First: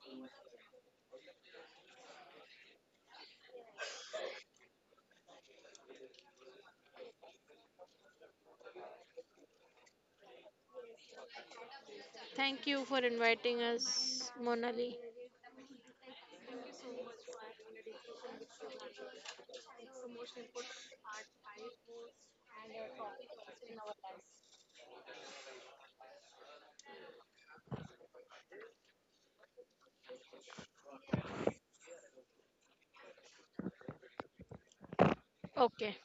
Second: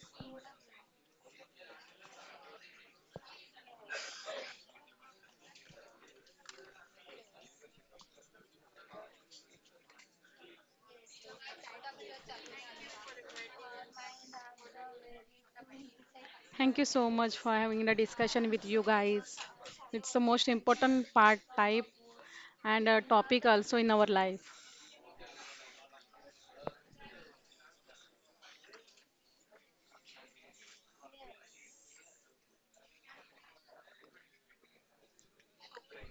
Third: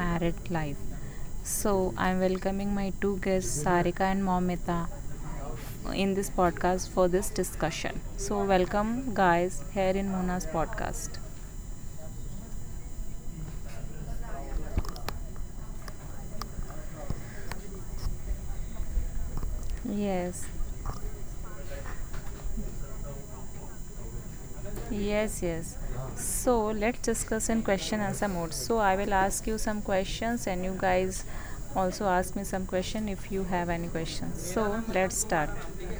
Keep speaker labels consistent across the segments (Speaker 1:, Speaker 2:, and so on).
Speaker 1: married life. So I'm welcoming my two guests, Sarika and Momita, in this podcast for this discussion. So welcome guys here in Mona's podcast.
Speaker 2: Thank you for inviting us, Monali.
Speaker 3: Thank you so much for having the discussion with you guys. It's the most
Speaker 1: Yes.
Speaker 3: important part type and a topic also in our life.
Speaker 1: Yes, yes. So let's discuss in question answer mode. So I will ask you some questions and you guys also ask me some question if you have any questions. So let's start.
Speaker 2: Okay,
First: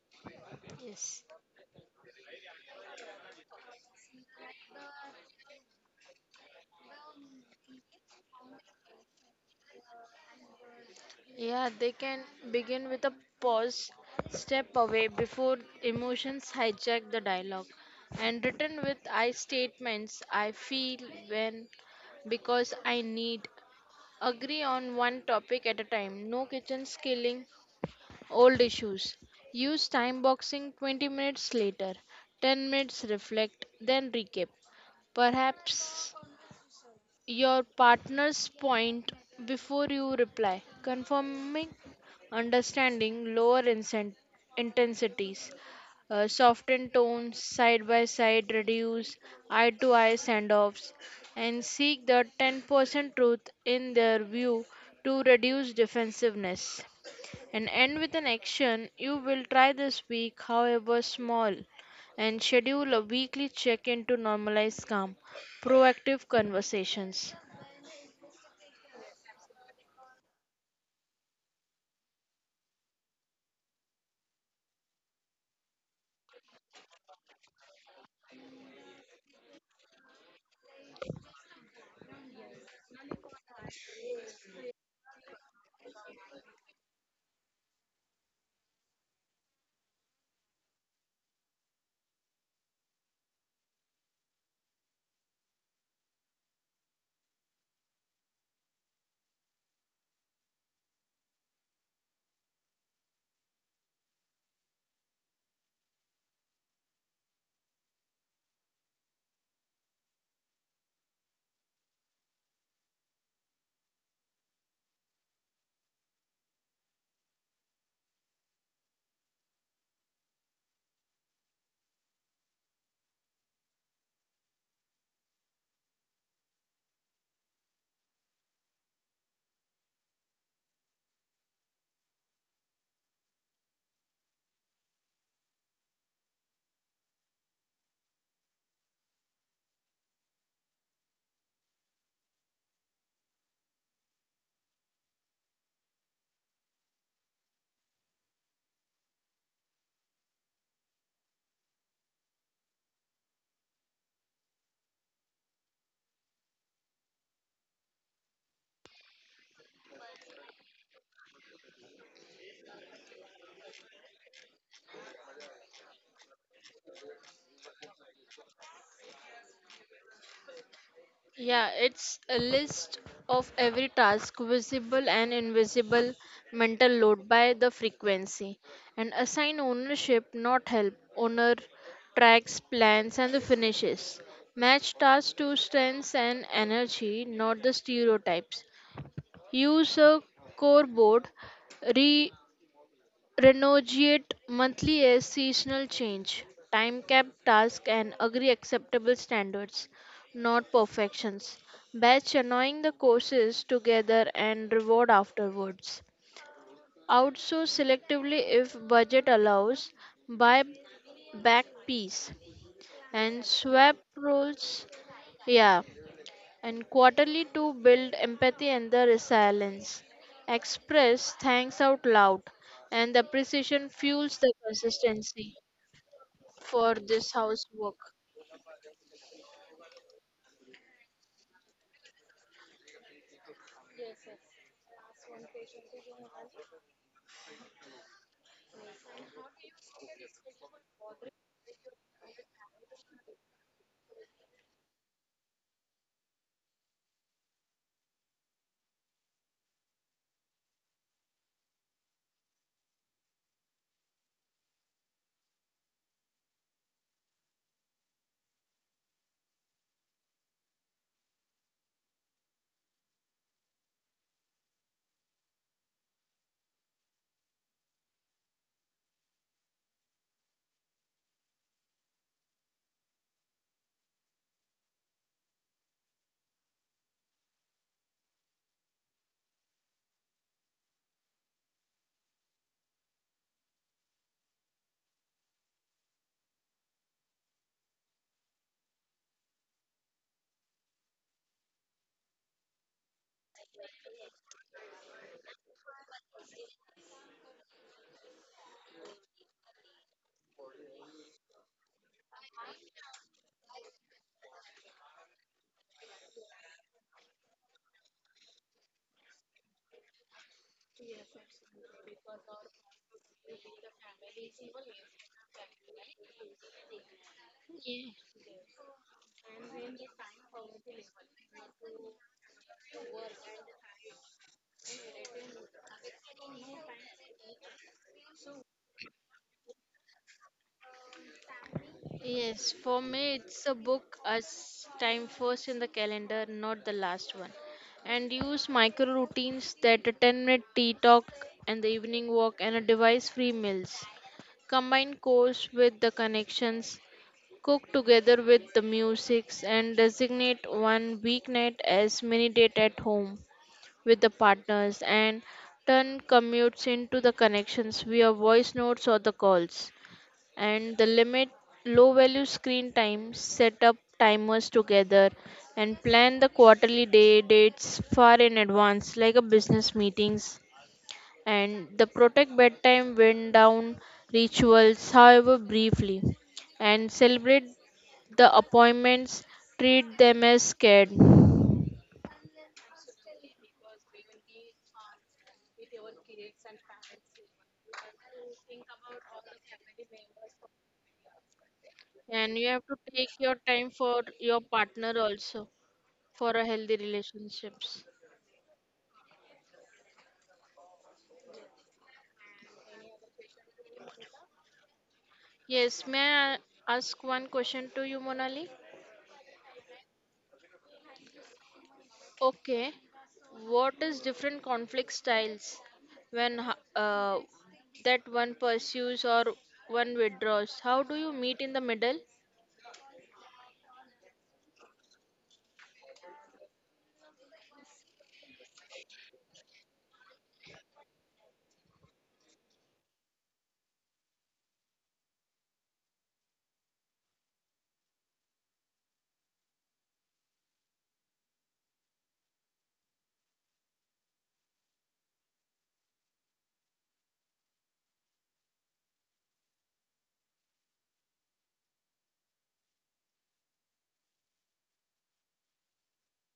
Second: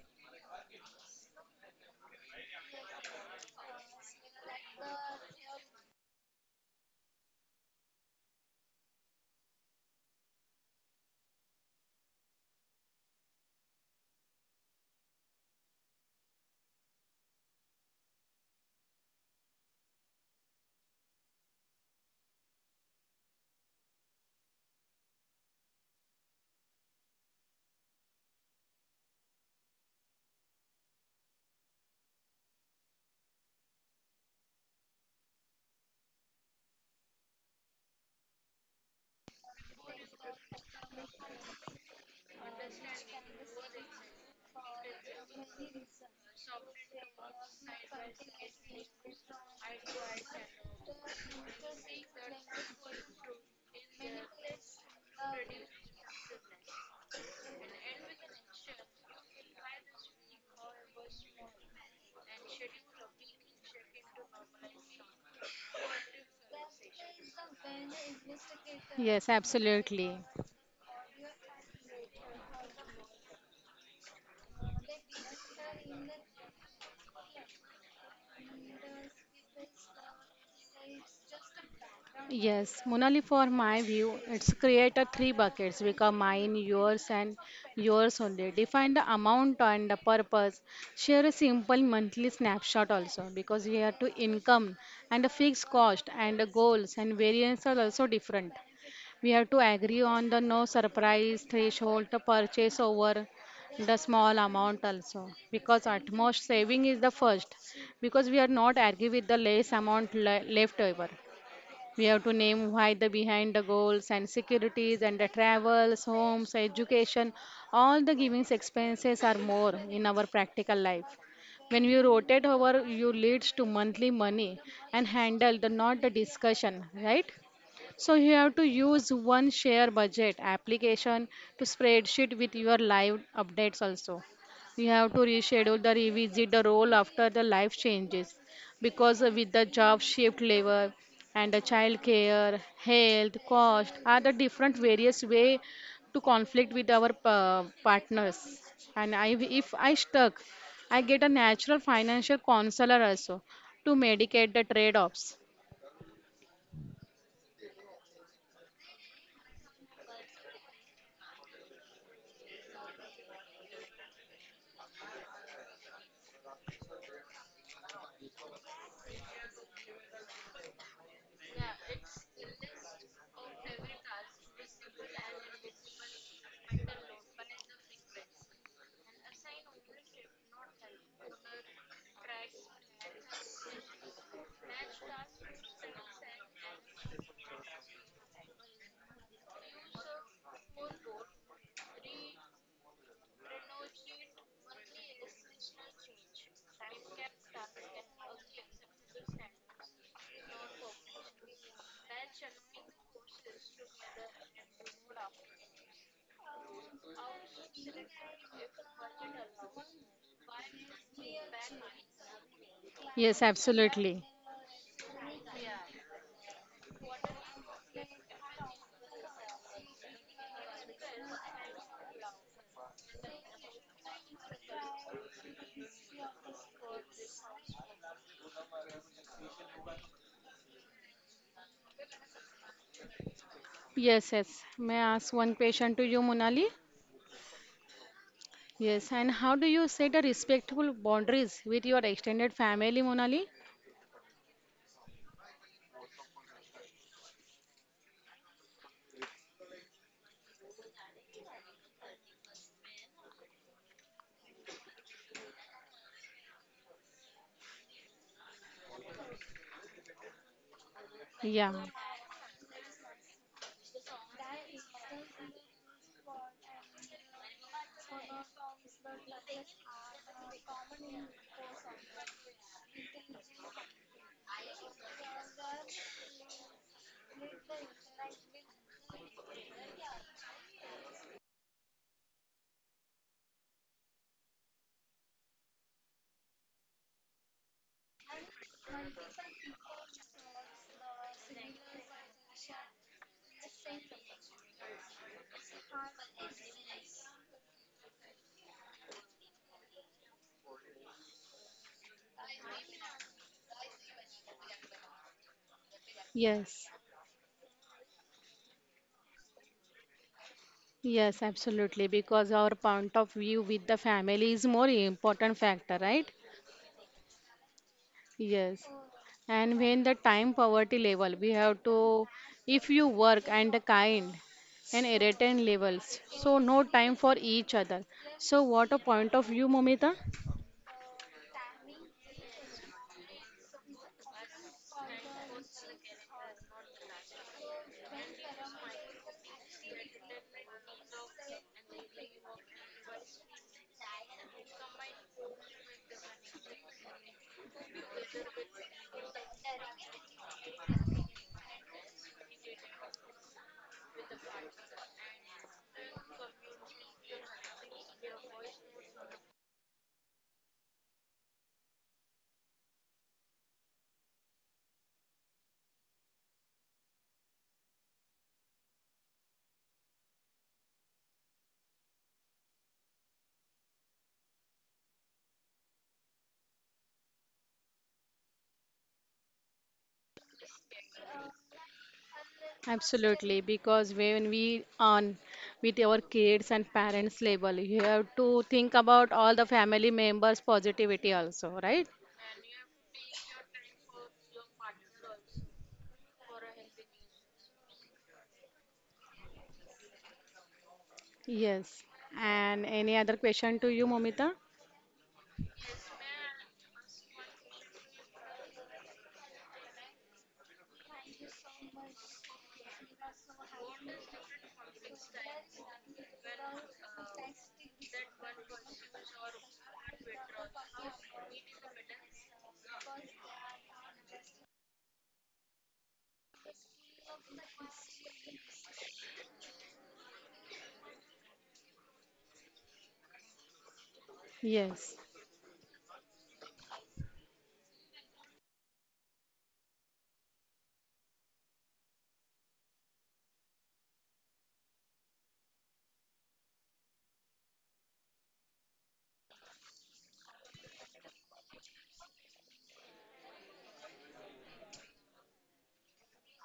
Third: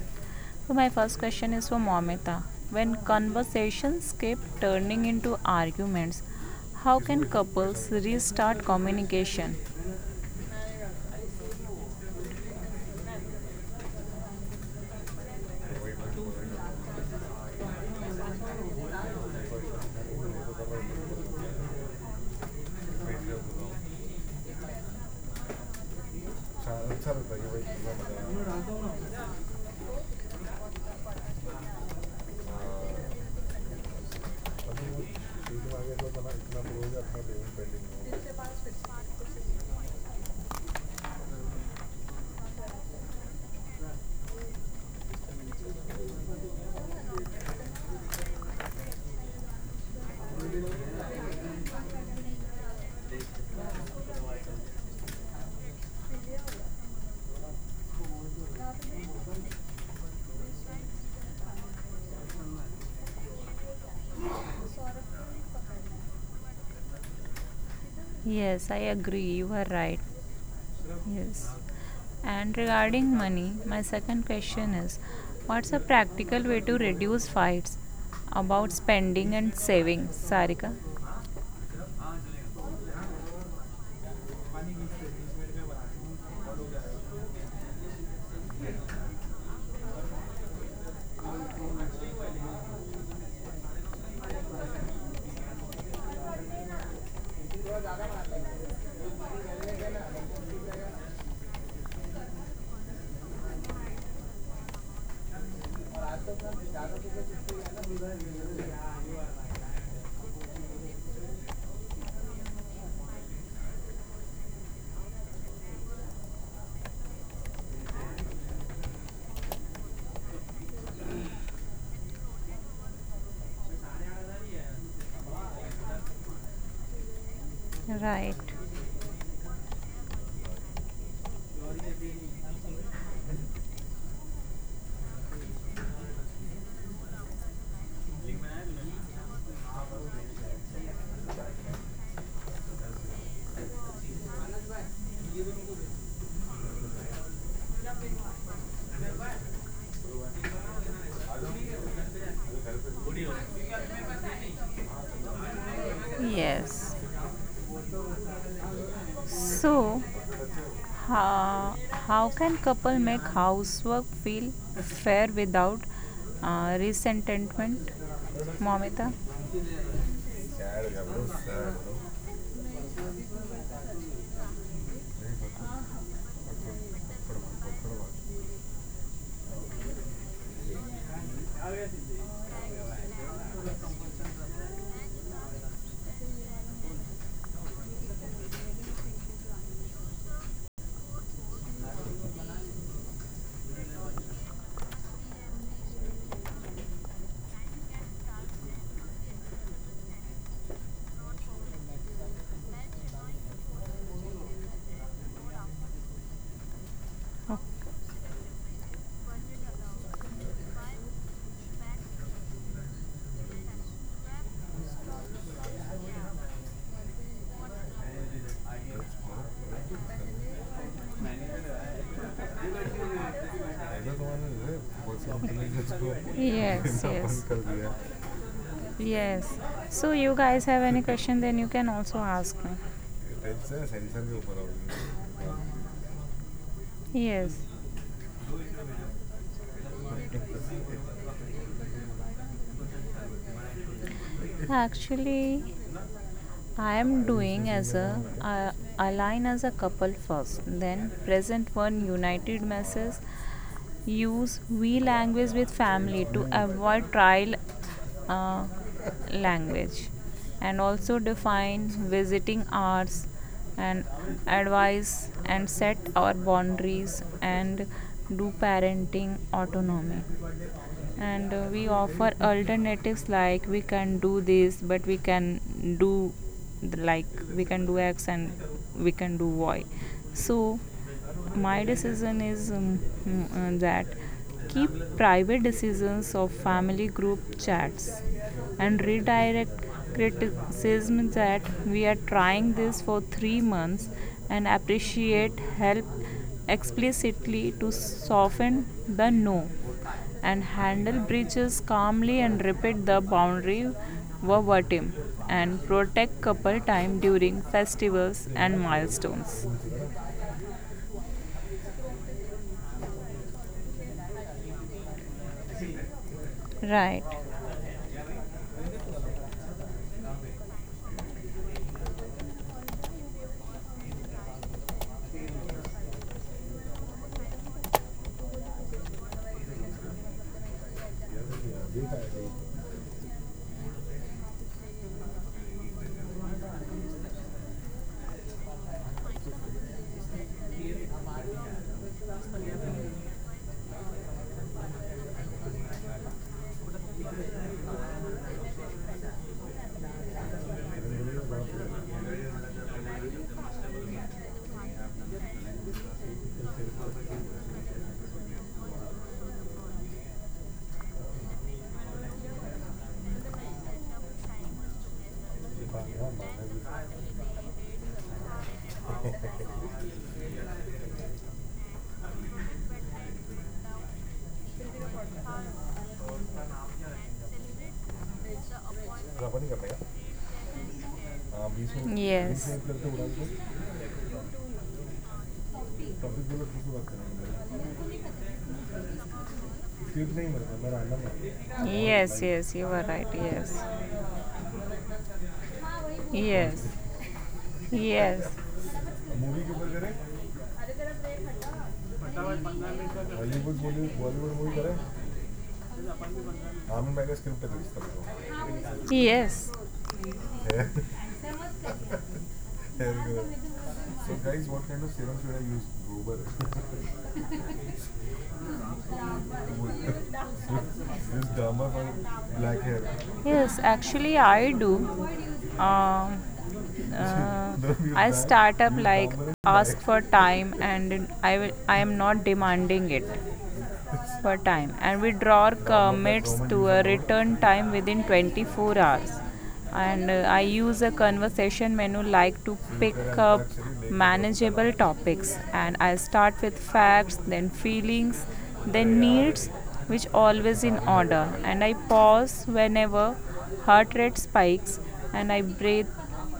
Speaker 1: So my first
Speaker 2: yes.
Speaker 1: question is for Momita. When conversations keep turning into arguments, how can couples restart communication?
Speaker 2: Yeah, they can begin with a pause, step away before emotions hijack the dialogue, and written with I statements I feel when because I need. Agree on one topic at a time. No kitchen skilling, old issues. Use time boxing 20 minutes later. 10 minutes reflect, then recap. Perhaps your partner's point before you reply. Confirming understanding, lower intensities, soften tones, side by side reduce, eye to eye send offs, and seek the 10% truth in their view to reduce defensiveness. And end with an action you will try this week, however small, and schedule a weekly check in to normalize calm, proactive conversations.
Speaker 1: Yes, I
Speaker 3: Yes,
Speaker 1: agree. You are
Speaker 3: absolutely.
Speaker 1: right. Yes. And regarding money, my second question is, what's a practical way to reduce fights about spending and saving, Sarika?
Speaker 3: Yes, Monali, for my view, it's create a three buckets because mine, yours, and yours only. Define the amount and the purpose. Share a simple monthly snapshot also because here to income and the fixed cost and the goals and variance are also different. We have to agree on the no surprise threshold to purchase over the small amount also because utmost saving is the first because we are not agree with the less amount left over. We have to name why the behind the goals and securities and the travels, homes, education, all the givings expenses are more in our practical life. When you rotate over, you leads to monthly money and handle the not the discussion, right? So you have to
Speaker 1: Right.
Speaker 3: use one share budget application to spreadsheet with your live updates also. You have to reschedule the revisit the role after the life changes because with the job shift labor and the child care, health, cost are the different various way to conflict with our partners. If I stuck, I get a natural financial counselor also to medicate the trade-offs.
Speaker 1: Yes. So how can couple make housework feel fair without resentment, Momita? Yes,
Speaker 2: Yeah, it's a list of every task, visible and invisible mental load by the frequency, and assign ownership, not help. Owner tracks, plans, and the finishes. Match tasks to strengths and energy, not the stereotypes. Use a core board, renegotiate monthly as seasonal change. Time cap task and agree acceptable standards, not perfections. Batch annoying the courses together and reward afterwards. Outsource selectively if budget allows. Buy back piece
Speaker 3: Yes,
Speaker 2: and swap
Speaker 3: absolutely.
Speaker 2: roles. Yeah, and quarterly to build empathy and the resilience. Express thanks out loud, and the precision fuels the consistency for this
Speaker 1: yes.
Speaker 2: housework.
Speaker 1: Yes. So you guys have any question, then you can also ask me.
Speaker 3: Yes, yes. May I ask one question to you, Monali?
Speaker 1: Yes.
Speaker 3: Yes, and how do you set a respectful boundaries with your extended family, Monali?
Speaker 1: Actually, I am doing as a align as a couple first, then present one united masses, use we language with family to avoid trial uh, language, and also
Speaker 3: Yeah.
Speaker 1: define visiting hours and advise and set our boundaries and do parenting autonomy, and we offer alternatives like we can do this, but we can do like we can do x and we can do y. So my decision is that keep private decisions of family group chats and redirect criticism that we are trying this for 3 months, and appreciate help explicitly to soften the no, and handle breaches calmly and repeat the boundary verbatim and protect
Speaker 3: Yes.
Speaker 1: couple time during festivals and milestones.
Speaker 3: Yes, absolutely. Because our point of view with the family is more important factor, right?
Speaker 1: Right.
Speaker 2: Ye-
Speaker 3: Yes. And when the time poverty level, we have to, if you work and the kind and irritant levels, so no time for each other. So what a point of view, Momita?
Speaker 2: Yes, for me, it's a book as time first in the calendar, not the last one. And use micro routines that a 10-minute tea talk and the evening walk and a device free meals. Combine course with the connections. Cook together with the musics and designate one weeknight as mini date at home with the partners and turn commutes into the connections via voice notes or the calls. And the limit low value screen time, set up timers together and plan the quarterly day dates far in advance like a business meetings and the protect bedtime went down rituals, however briefly, and celebrate the appointments,
Speaker 1: रबर ही कर लेगा
Speaker 2: treat them as scared.
Speaker 1: बीस minute Yes. बीस minute करके उड़ान
Speaker 3: Absolutely, because
Speaker 1: को
Speaker 3: when we on with our
Speaker 1: topic
Speaker 3: kids and
Speaker 1: बोलो किसी बात
Speaker 3: parents label, you have
Speaker 1: करना
Speaker 3: to think about all the family
Speaker 1: script
Speaker 3: members'
Speaker 1: नहीं मेरे मेरा
Speaker 3: positivity
Speaker 1: रैंडम
Speaker 3: also, right?
Speaker 1: है. Yes,
Speaker 2: And you
Speaker 1: yes,
Speaker 2: have to
Speaker 1: you are
Speaker 2: take
Speaker 1: right.
Speaker 2: your
Speaker 1: Yes,
Speaker 2: time for your partner also for a healthy
Speaker 1: yes,
Speaker 2: relationships.
Speaker 1: yes. Movie के ऊपर करें
Speaker 3: Yes. And any other question
Speaker 1: Hollywood
Speaker 3: to you,
Speaker 1: Bollywood
Speaker 3: Momita?
Speaker 1: Bollywood movie करें
Speaker 2: Yes, may I ask
Speaker 1: Aamir भाई का
Speaker 2: one
Speaker 1: script है
Speaker 2: question
Speaker 1: इस
Speaker 2: to you,
Speaker 1: तरह.
Speaker 2: Monali?
Speaker 1: Yes. Hair,
Speaker 2: Okay,
Speaker 1: hair
Speaker 2: what is
Speaker 1: growth. So
Speaker 2: different
Speaker 1: guys, what kind
Speaker 2: conflict
Speaker 1: of serums should I
Speaker 2: styles
Speaker 1: use?
Speaker 2: when
Speaker 1: Gober.
Speaker 2: that one pursues or one withdraws? How do you
Speaker 1: This
Speaker 2: meet in the
Speaker 1: Dharma for
Speaker 2: middle?
Speaker 1: black hair. Yes, actually, I do. Uh, uh, I start up like ask for time, and I will, I am not demanding it per time,
Speaker 3: Yes.
Speaker 1: and we withdrawer commits to a return time within 24 hours, and I use a conversation menu like to pick up manageable topics, and I start with facts, then feelings, then needs, which always in order, and I pause whenever heart rate spikes, and I breathe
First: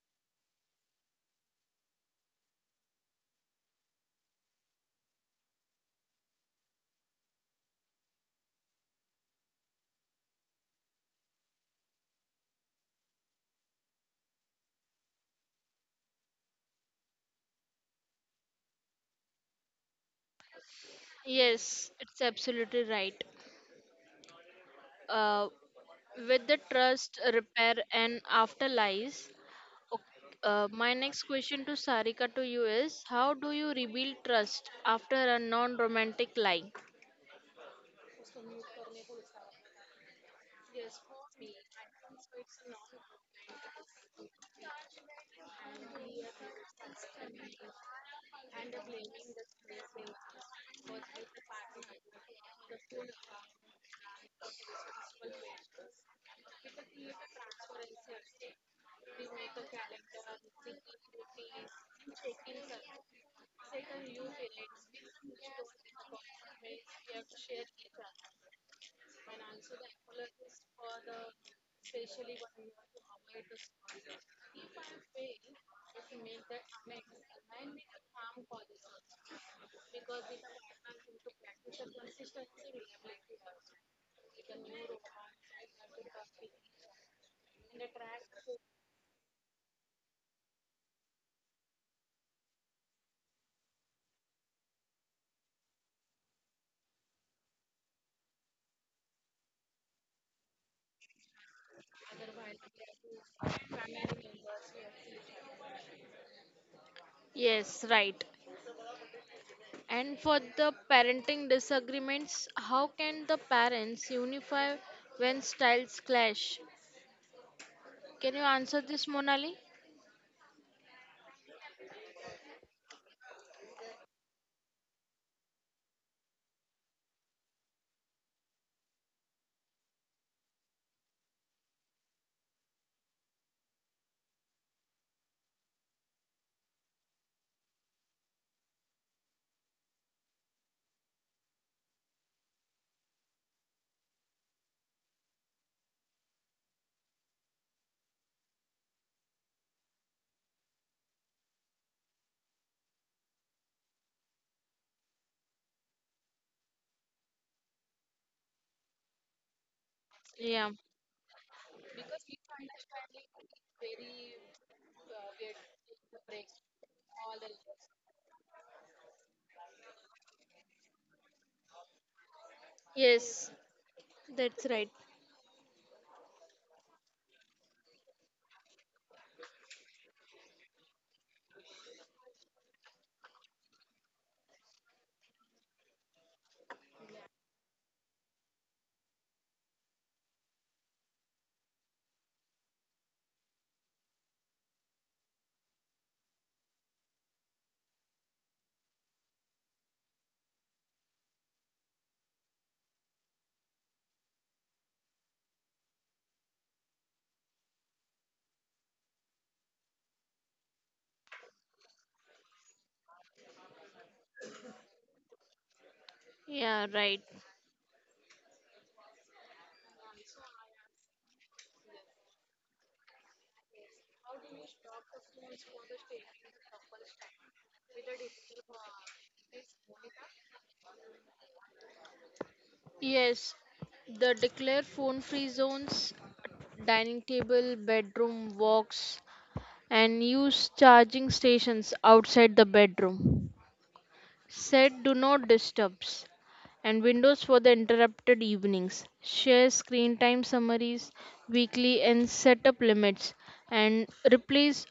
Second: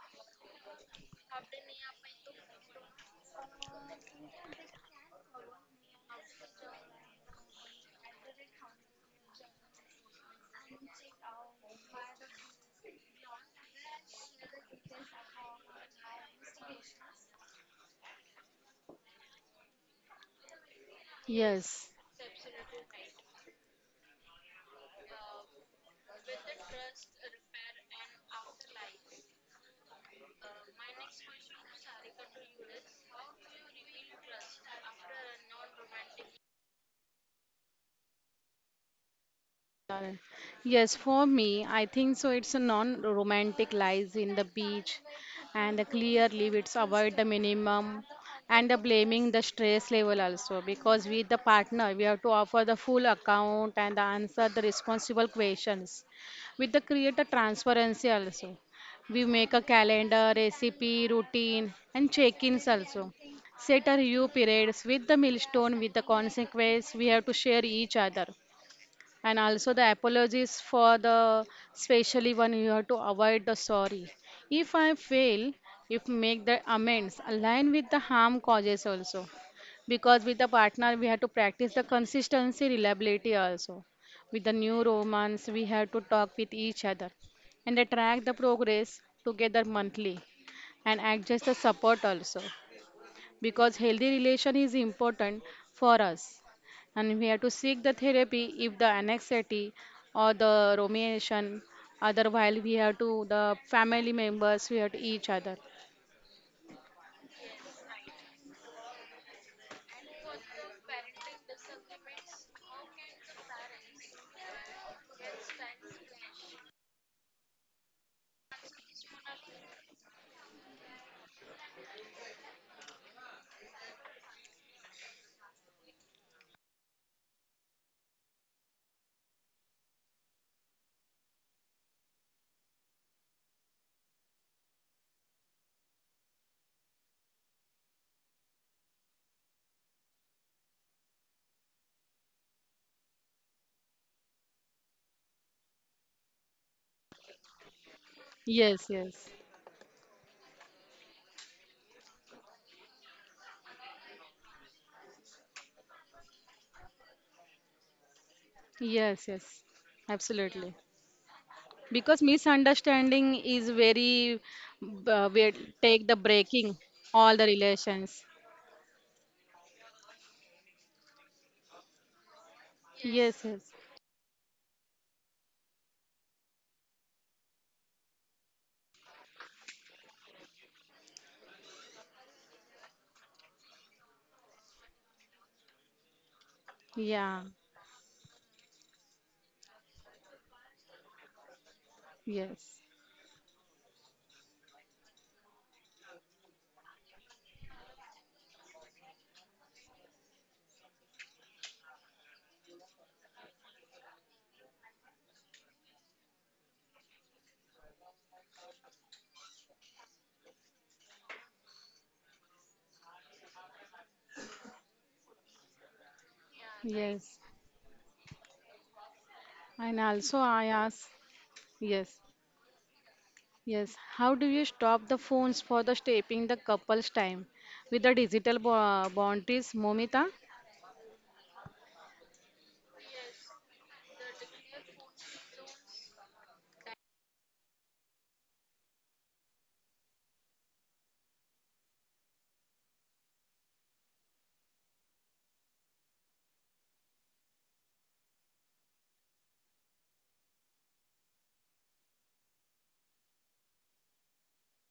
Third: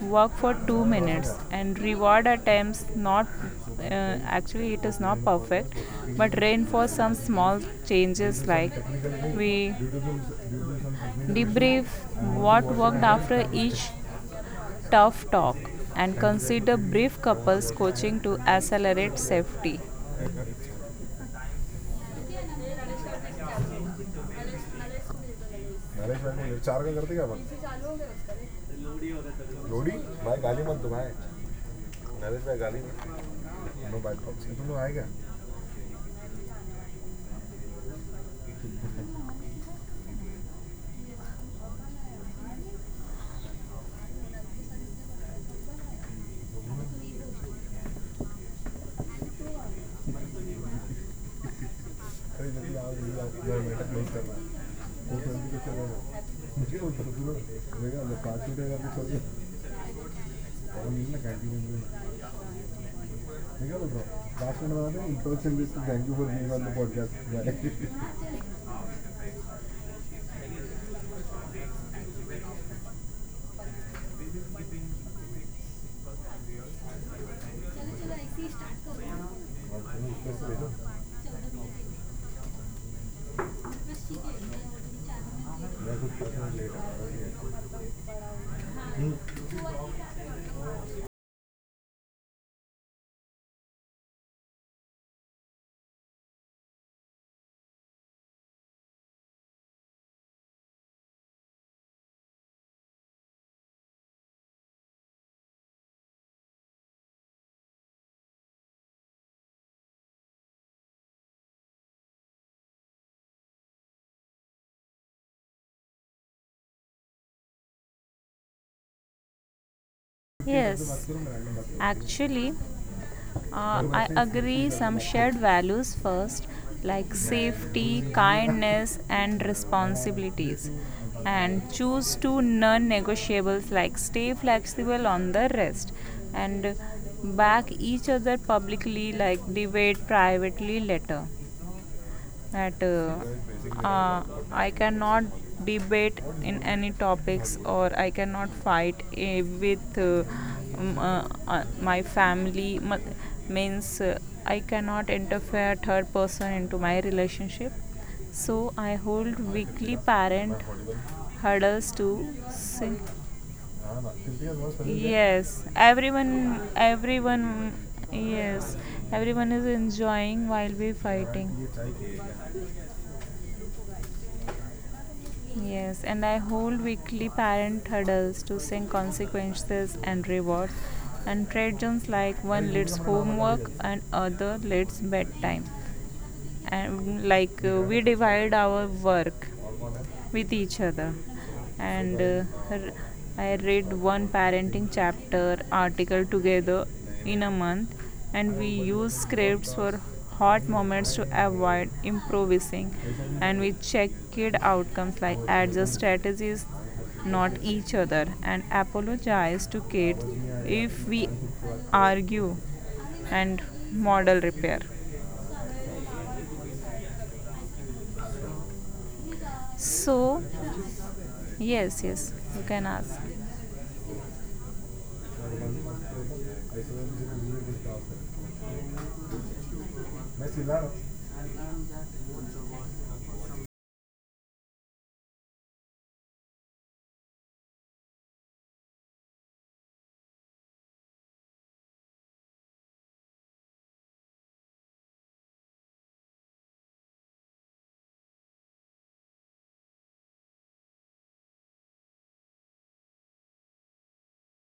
Speaker 1: work for 2 minutes and reward attempts not uh, actually it is not perfect, but reinforce some small changes like we debrief what worked after each tough talk, and consider brief couples coaching to accelerate safety.
Speaker 3: Yes.
Speaker 2: Yes, it's absolutely right. Uh, with the
Speaker 1: management चार काय करते
Speaker 2: trust,
Speaker 1: का आपण
Speaker 2: repair, and afterlife,
Speaker 1: Lodi भाई गाली मत दो
Speaker 2: my
Speaker 1: भाई
Speaker 2: next question to Sarika to
Speaker 1: Naresh भाई
Speaker 2: you
Speaker 1: गाली
Speaker 2: is, how do you
Speaker 1: मत नो भाई
Speaker 2: rebuild
Speaker 1: पक्षी तुम
Speaker 2: trust
Speaker 1: लोग आएगा
Speaker 2: after a non romantic lie?
Speaker 3: Yeah. Yes, for me, I think so. It's a non-romantic lies in the beach, and the clear leave. It's avoid the minimum, and the blaming the stress level also because with the partner we have to
Speaker 1: अरे
Speaker 3: offer the full
Speaker 1: जल्दी आओ
Speaker 3: account
Speaker 1: मैं
Speaker 3: and the
Speaker 1: बैठक नहीं कर
Speaker 3: answer the
Speaker 1: रहा
Speaker 3: responsible
Speaker 1: वो जल्दी कैसे
Speaker 3: questions.
Speaker 1: रहा
Speaker 3: With the
Speaker 1: मुझे बोल
Speaker 3: create a
Speaker 1: रहा तू
Speaker 3: transparency
Speaker 1: मेरा लो
Speaker 3: also,
Speaker 1: पाँच मिनट का भी
Speaker 3: we make a
Speaker 1: छोड़
Speaker 3: calendar,
Speaker 1: और
Speaker 3: recipe,
Speaker 1: नहीं ना कैंटीन
Speaker 3: routine,
Speaker 1: में
Speaker 3: and
Speaker 1: मैं
Speaker 3: check-ins also. Set
Speaker 1: क्या
Speaker 3: a
Speaker 1: बोल रहा
Speaker 3: review
Speaker 1: हूँ लास्ट में
Speaker 3: periods
Speaker 1: बता
Speaker 3: with
Speaker 1: दें
Speaker 3: the
Speaker 1: introduction
Speaker 3: milestone
Speaker 1: list
Speaker 3: with the
Speaker 1: thank you for being on the
Speaker 3: consequence we have to
Speaker 1: podcast
Speaker 3: share each other
Speaker 1: bye
Speaker 3: and also the apologies for the specially one you have to avoid the sorry if I fail if make the amends align with the harm causes also
Speaker 1: और तुम
Speaker 3: because with
Speaker 1: ऊपर
Speaker 3: the
Speaker 1: से ले लो
Speaker 3: partner we have to practice the consistency reliability also with the new romance we have to
Speaker 1: मैं कुछ
Speaker 3: talk with
Speaker 1: personal let
Speaker 3: each
Speaker 1: आ
Speaker 3: other
Speaker 1: रहा
Speaker 3: and
Speaker 1: हूँ.
Speaker 3: they track the progress together monthly and adjust the support also because healthy relation is important for us and we have to seek the therapy if the anxiety or the rumination. Otherwise, we have to the family members we have to each other.
Speaker 2: Yes, right. And for the parenting disagreements, how can the parents unify when styles clash? Can you answer this, Monali?
Speaker 1: Yes, actually, I agree some shared values first, like safety, kindness, and responsibilities, and choose two non negotiables, like stay flexible on the rest, and back each other publicly, like debate privately later. That uh, I cannot debate in any topics, or I cannot
Speaker 3: Yes,
Speaker 1: fight
Speaker 3: yes.
Speaker 1: with my family means I cannot interfere third person into my relationship, so I
Speaker 3: Yes,
Speaker 1: hold
Speaker 3: yes,
Speaker 1: weekly parent
Speaker 3: absolutely,
Speaker 2: Yeah,
Speaker 1: hurdles to
Speaker 3: because
Speaker 1: say.
Speaker 3: misunderstanding is very we
Speaker 1: Yes,
Speaker 3: take the
Speaker 1: everyone,
Speaker 3: breaking all the
Speaker 1: everyone,
Speaker 3: relations.
Speaker 1: yes, everyone is enjoying while we fighting.
Speaker 3: Yes,
Speaker 2: yes,
Speaker 3: yes.
Speaker 2: that's right.
Speaker 1: Yes, and I hold weekly parent hurdles to sync consequences and reward, and trade zones like one leads homework and other leads bedtime. And
Speaker 3: Yeah.
Speaker 1: like we divide our work with each other, and
Speaker 3: Yes,
Speaker 1: r- I read one parenting chapter article together in a month, and we use scripts for hot moments to avoid improvising, and we check kid outcomes like adjust strategies, not each other, and apologize to kids if we argue, and model repair.
Speaker 2: Yeah,
Speaker 3: yes,
Speaker 2: right.
Speaker 3: and also
Speaker 1: So,
Speaker 3: I ask. Yes.
Speaker 1: yes, yes, you can ask.
Speaker 3: Yes, how do you stop the phones for the shaping the couple's time with the digital boundaries, Momita?
Speaker 1: Messi.
Speaker 2: Yes, the declare phone free zones, dining table, bedroom walks, and use charging stations outside the bedroom. Set do not disturbs and windows for the interrupted evenings. Share screen time summaries weekly and set up limits and replace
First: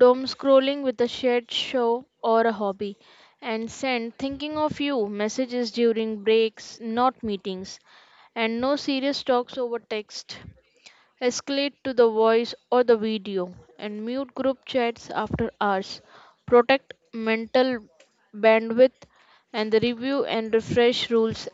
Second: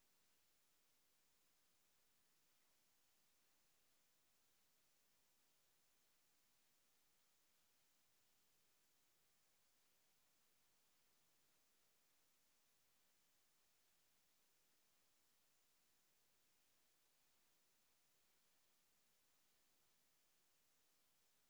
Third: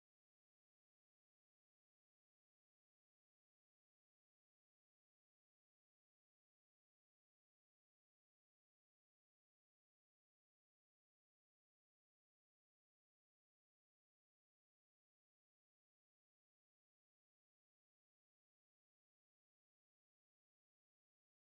Speaker 2: doom scrolling with a shared show or a hobby, and send thinking of you messages during breaks, not meetings, and no serious talks over text. Escalate to the voice or the video, and mute group chats after hours. Protect mental bandwidth, and the review and refresh rules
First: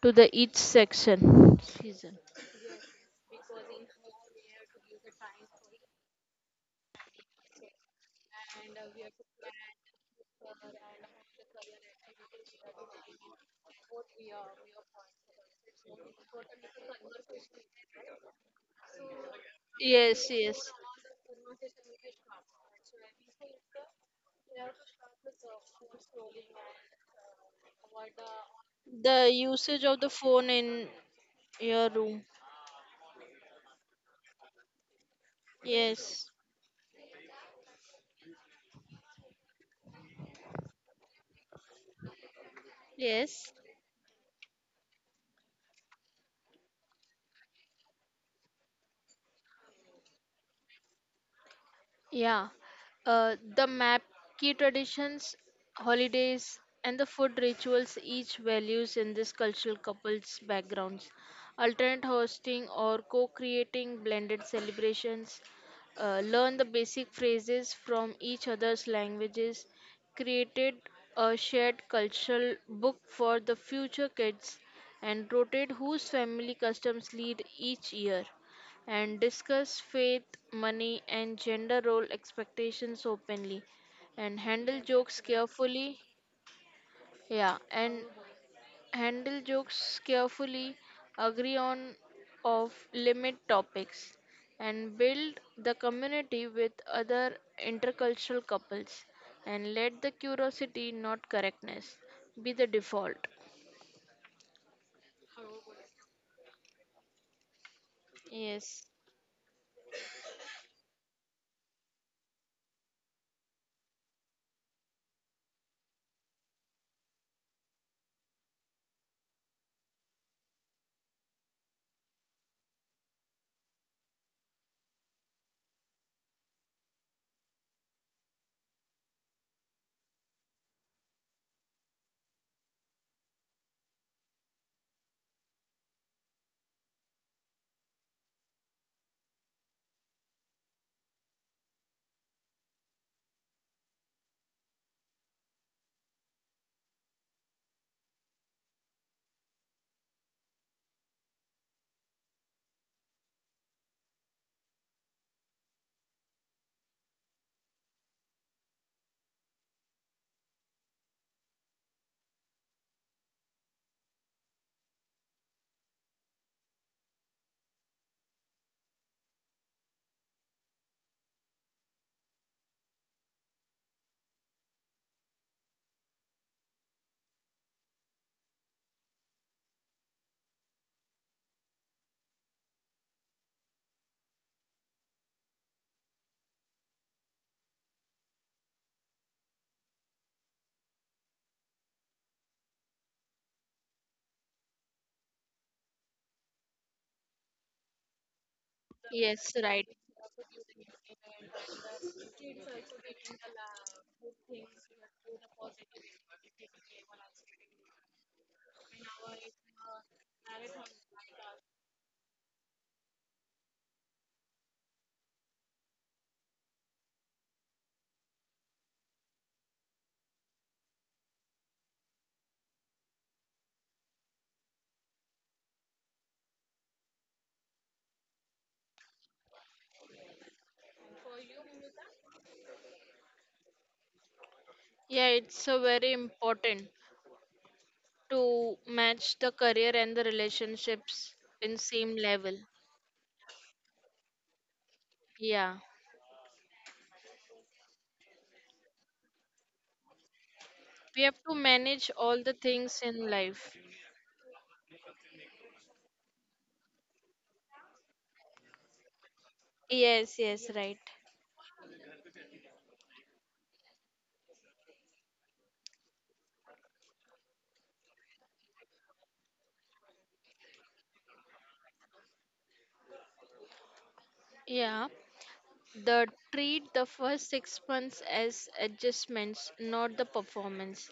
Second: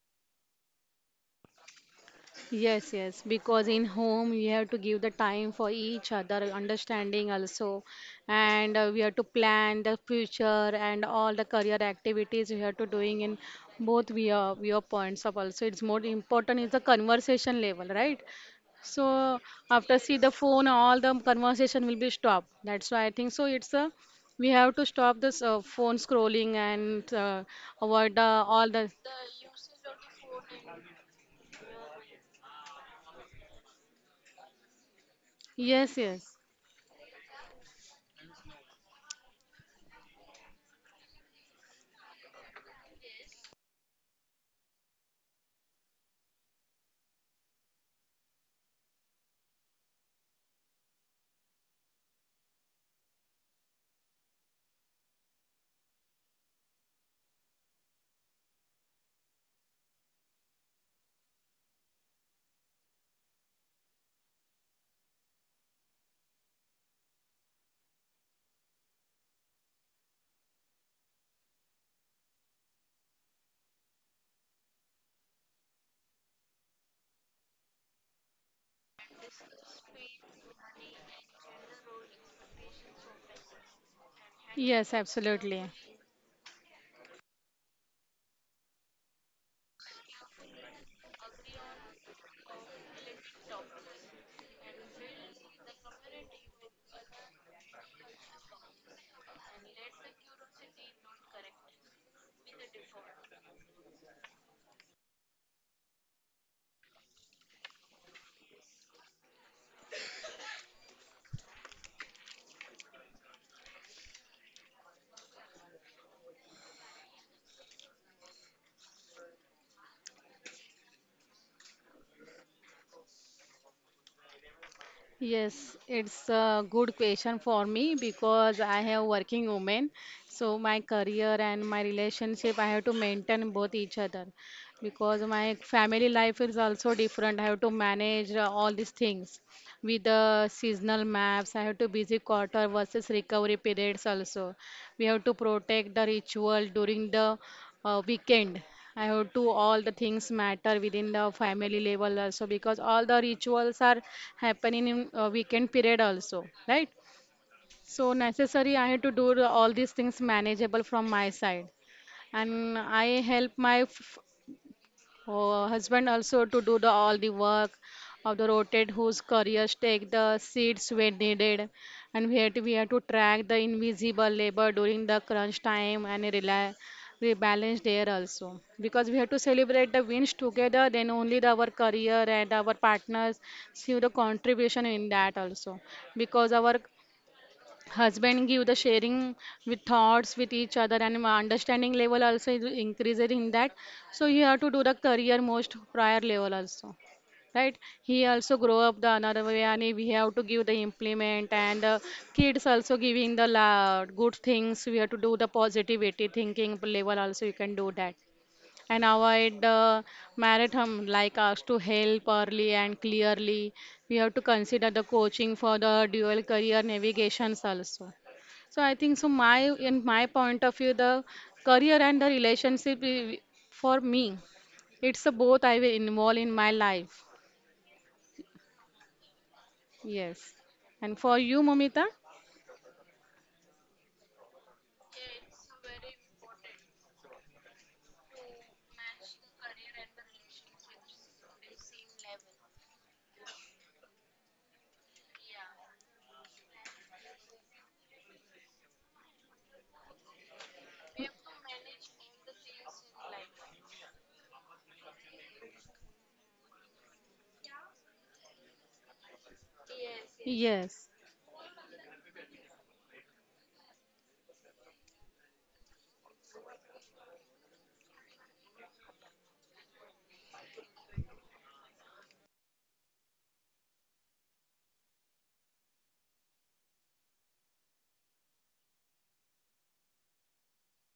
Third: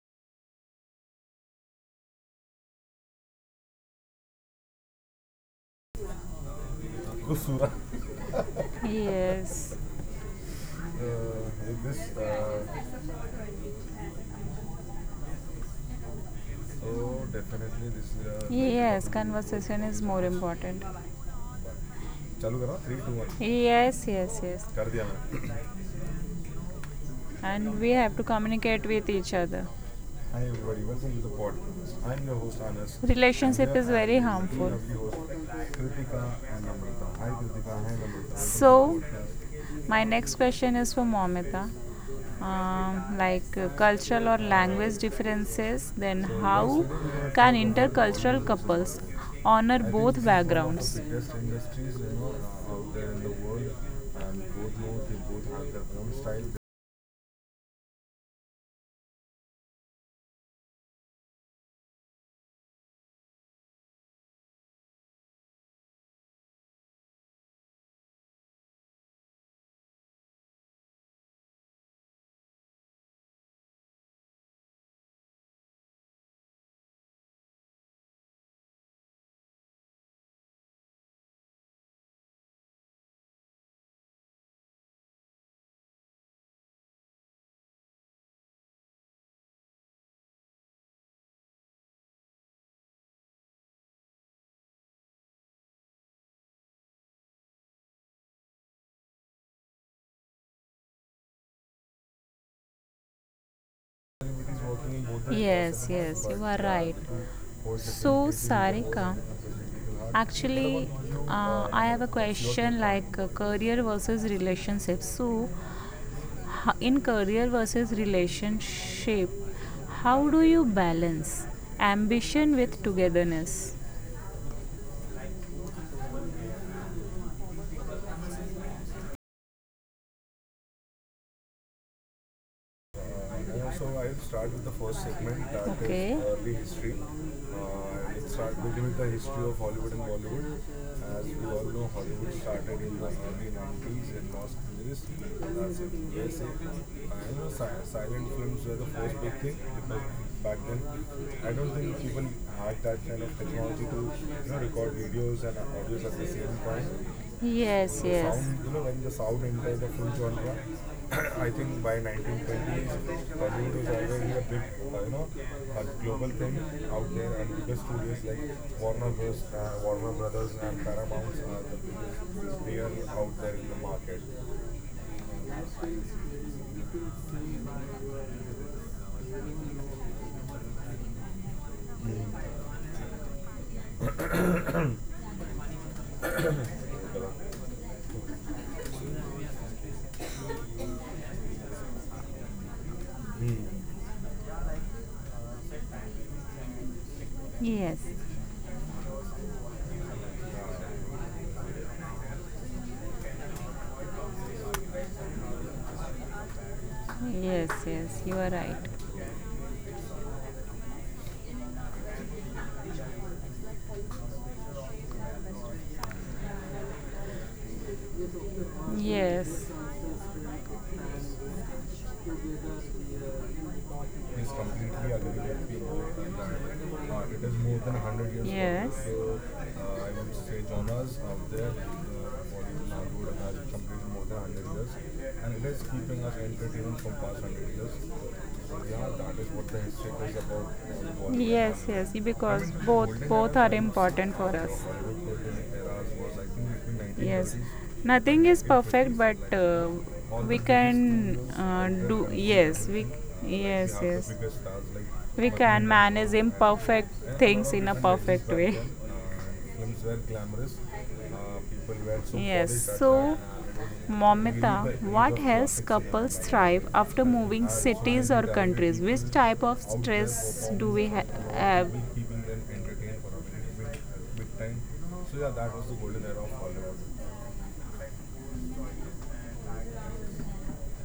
Speaker 2: to the each section. Season.
Speaker 3: Yes, yes, because in home you have to give the time for each other, understanding also, and we have to
Speaker 1: Yes.
Speaker 3: plan the future
Speaker 1: Uh,
Speaker 3: and all the career
Speaker 1: this,
Speaker 3: activities we have to
Speaker 1: uh,
Speaker 3: doing in both via points of also. It's more important is the
Speaker 1: oh,
Speaker 3: conversation
Speaker 1: definitely
Speaker 3: level,
Speaker 1: this.
Speaker 3: right?
Speaker 1: Yes,
Speaker 3: So
Speaker 1: conversation is
Speaker 3: after
Speaker 1: more
Speaker 3: see
Speaker 2: Yes,
Speaker 3: the
Speaker 2: yes.
Speaker 3: phone,
Speaker 1: important.
Speaker 3: all the conversation will be stopped. That's why I think so. It's a
Speaker 1: Yes, yes,
Speaker 3: we
Speaker 1: yes.
Speaker 3: have to stop this phone scrolling and
Speaker 1: And we have to
Speaker 3: avoid the all
Speaker 1: communicate
Speaker 3: the.
Speaker 1: with each
Speaker 2: The
Speaker 1: other.
Speaker 2: usage of the
Speaker 1: Hi
Speaker 2: phone
Speaker 1: everybody,
Speaker 2: in
Speaker 1: welcome to the podcast.
Speaker 2: your
Speaker 1: I'm your
Speaker 2: room.
Speaker 1: host Anas. Relationship is very harmful. Lovely
Speaker 3: Yes,
Speaker 1: Kritika
Speaker 2: Yes.
Speaker 3: yes,
Speaker 1: and Amrita. So my next question is for Momita. Like
Speaker 2: Yes.
Speaker 1: cultural or language differences, then how can intercultural couples honor both backgrounds?
Speaker 2: Yeah,
Speaker 1: uh,
Speaker 2: the map, key traditions, holidays, and the food rituals each values in this cultural couple's backgrounds. Alternate hosting or co creating blended celebrations. Learn the basic phrases from each other's languages. Created a shared cultural book for the future kids and rotate whose family customs lead each year and discuss faith, money, and gender role expectations openly and
Speaker 3: yes,
Speaker 2: handle jokes
Speaker 3: absolutely.
Speaker 2: carefully. Yeah, and handle jokes carefully, agree on of limit topics and build the community with other intercultural couples and let the curiosity not correctness be the default.
Speaker 1: Yes, yes, you are right. So, different
Speaker 2: Yes.
Speaker 1: people, Sarika, actually, I have a question like career versus relationships. So in career versus relationship, how do you balance ambition with togetherness?
Speaker 3: Yes, it's a good question for me because I have working woman. So my career and my relationship, I have to maintain both
Speaker 1: So
Speaker 3: each
Speaker 1: I'll
Speaker 3: other
Speaker 1: start with the first
Speaker 3: because
Speaker 1: segment,
Speaker 3: my
Speaker 1: that is,
Speaker 3: family
Speaker 1: okay, is
Speaker 3: life
Speaker 1: early
Speaker 3: is also
Speaker 1: history.
Speaker 3: different. I have to
Speaker 1: It
Speaker 3: manage
Speaker 1: start
Speaker 3: all
Speaker 1: begin
Speaker 3: these
Speaker 1: with the
Speaker 3: things
Speaker 1: history of Hollywood
Speaker 3: with
Speaker 1: and Bollywood.
Speaker 3: the seasonal
Speaker 1: As we
Speaker 3: maps. I
Speaker 1: all
Speaker 3: have to
Speaker 1: know,
Speaker 3: busy
Speaker 1: Hollywood
Speaker 3: quarter
Speaker 1: started in
Speaker 3: versus
Speaker 1: the early
Speaker 3: recovery periods
Speaker 1: 90s in
Speaker 3: also.
Speaker 1: Los Angeles,
Speaker 3: We have to
Speaker 1: that's
Speaker 3: protect the
Speaker 1: in USA.
Speaker 3: ritual during the
Speaker 1: Know si- silent
Speaker 3: weekend.
Speaker 1: films were the
Speaker 3: I
Speaker 1: first
Speaker 3: have
Speaker 1: big
Speaker 3: to
Speaker 1: thing,
Speaker 3: all the
Speaker 1: because
Speaker 3: things
Speaker 1: back
Speaker 3: matter
Speaker 1: then
Speaker 3: within the
Speaker 1: I don't
Speaker 3: family
Speaker 1: think
Speaker 3: level
Speaker 1: people
Speaker 3: also because
Speaker 1: had that
Speaker 3: all the
Speaker 1: kind of
Speaker 3: rituals
Speaker 1: technology
Speaker 3: are
Speaker 1: to, you know,
Speaker 3: happening
Speaker 1: record
Speaker 3: in
Speaker 1: videos and
Speaker 3: weekend period
Speaker 1: audios at the
Speaker 3: also,
Speaker 1: same
Speaker 3: right?
Speaker 1: time. Yes,
Speaker 3: So
Speaker 1: so yes. Sound,
Speaker 3: necessary
Speaker 1: you
Speaker 3: I
Speaker 1: know,
Speaker 3: have
Speaker 1: when
Speaker 3: to
Speaker 1: the
Speaker 3: do
Speaker 1: sound
Speaker 3: all
Speaker 1: entered
Speaker 3: these
Speaker 1: the
Speaker 3: things
Speaker 1: film genre,
Speaker 3: manageable from my
Speaker 1: I
Speaker 3: side
Speaker 1: think by
Speaker 3: and
Speaker 1: 1920s,
Speaker 3: I help my
Speaker 1: Hollywood was already a big, you know,
Speaker 3: Oh,
Speaker 1: a
Speaker 3: husband
Speaker 1: global
Speaker 3: also to
Speaker 1: thing
Speaker 3: do the
Speaker 1: out
Speaker 3: all the
Speaker 1: there, and
Speaker 3: work
Speaker 1: bigger studios
Speaker 3: of the
Speaker 1: like
Speaker 3: rotate
Speaker 1: Warner
Speaker 3: whose
Speaker 1: Bros,
Speaker 3: couriers take
Speaker 1: Warner
Speaker 3: the
Speaker 1: Brothers,
Speaker 3: seats
Speaker 1: and
Speaker 3: when
Speaker 1: Paramount
Speaker 3: needed
Speaker 1: are the
Speaker 3: and we had to,
Speaker 1: biggest
Speaker 3: we had
Speaker 1: player
Speaker 3: to
Speaker 1: out
Speaker 3: track the
Speaker 1: there in the market.
Speaker 3: invisible labor during the crunch time and rely rebalance there also because we have to celebrate the wins together then only the, our career and our
Speaker 1: Hmm.
Speaker 3: partners see the contribution in that also because our husband give the sharing with thoughts with each other and my understanding level also is increasing in that
Speaker 1: Hmm.
Speaker 3: so you have to do the career most prior level also, right?
Speaker 1: Yes,
Speaker 3: He also grow up the another way
Speaker 2: Yes,
Speaker 3: and
Speaker 2: right.
Speaker 3: we have to give the implement and the kids also giving the good things we have to do the positivity thinking level also you can
Speaker 1: yes,
Speaker 3: do that
Speaker 1: yes, you are right.
Speaker 3: and avoid marathon like us to help early and clearly. We have to consider the coaching for the dual career navigations also. So I think so my
Speaker 1: Yes,
Speaker 3: in my point of view the career and the relationship for me
Speaker 1: is completely
Speaker 3: it's a
Speaker 1: agree
Speaker 3: both I
Speaker 1: with
Speaker 3: will
Speaker 1: people
Speaker 3: involve in my life.
Speaker 1: that it is more than 100 years Yes. old. So I would
Speaker 3: Yes.
Speaker 1: say
Speaker 3: And
Speaker 1: genres
Speaker 3: for you,
Speaker 1: out there,
Speaker 3: Momita?
Speaker 1: Bollywood, Nollywood has completed more than 100
Speaker 2: Yeah,
Speaker 1: years,
Speaker 2: it's
Speaker 1: and it
Speaker 2: so
Speaker 1: is
Speaker 2: very
Speaker 1: keeping us
Speaker 2: important
Speaker 1: entertained from past 100 years.
Speaker 2: to
Speaker 1: So yeah,
Speaker 2: match
Speaker 1: that
Speaker 2: the
Speaker 1: is what the
Speaker 2: career and the
Speaker 1: history is
Speaker 2: relationships
Speaker 1: about.
Speaker 2: in
Speaker 1: Yes,
Speaker 2: same
Speaker 1: yes,
Speaker 2: level.
Speaker 1: because both are important for us. Golden
Speaker 2: Yeah,
Speaker 1: eras was like, yes, nothing is perfect, but we can
Speaker 2: we have to manage
Speaker 1: do.
Speaker 2: all the
Speaker 1: Yes,
Speaker 2: things
Speaker 1: we,
Speaker 2: in life.
Speaker 1: yes, yes, we can manage imperfect things in a perfect way.
Speaker 2: Yes, yes, right.
Speaker 3: Yes.
Speaker 1: Yes. So Momita, what helps couples thrive after moving cities or countries? Which type of stress do we have? So
Speaker 2: Yeah,
Speaker 1: yeah,
Speaker 2: the treat the first 6 months as adjustments not the performance,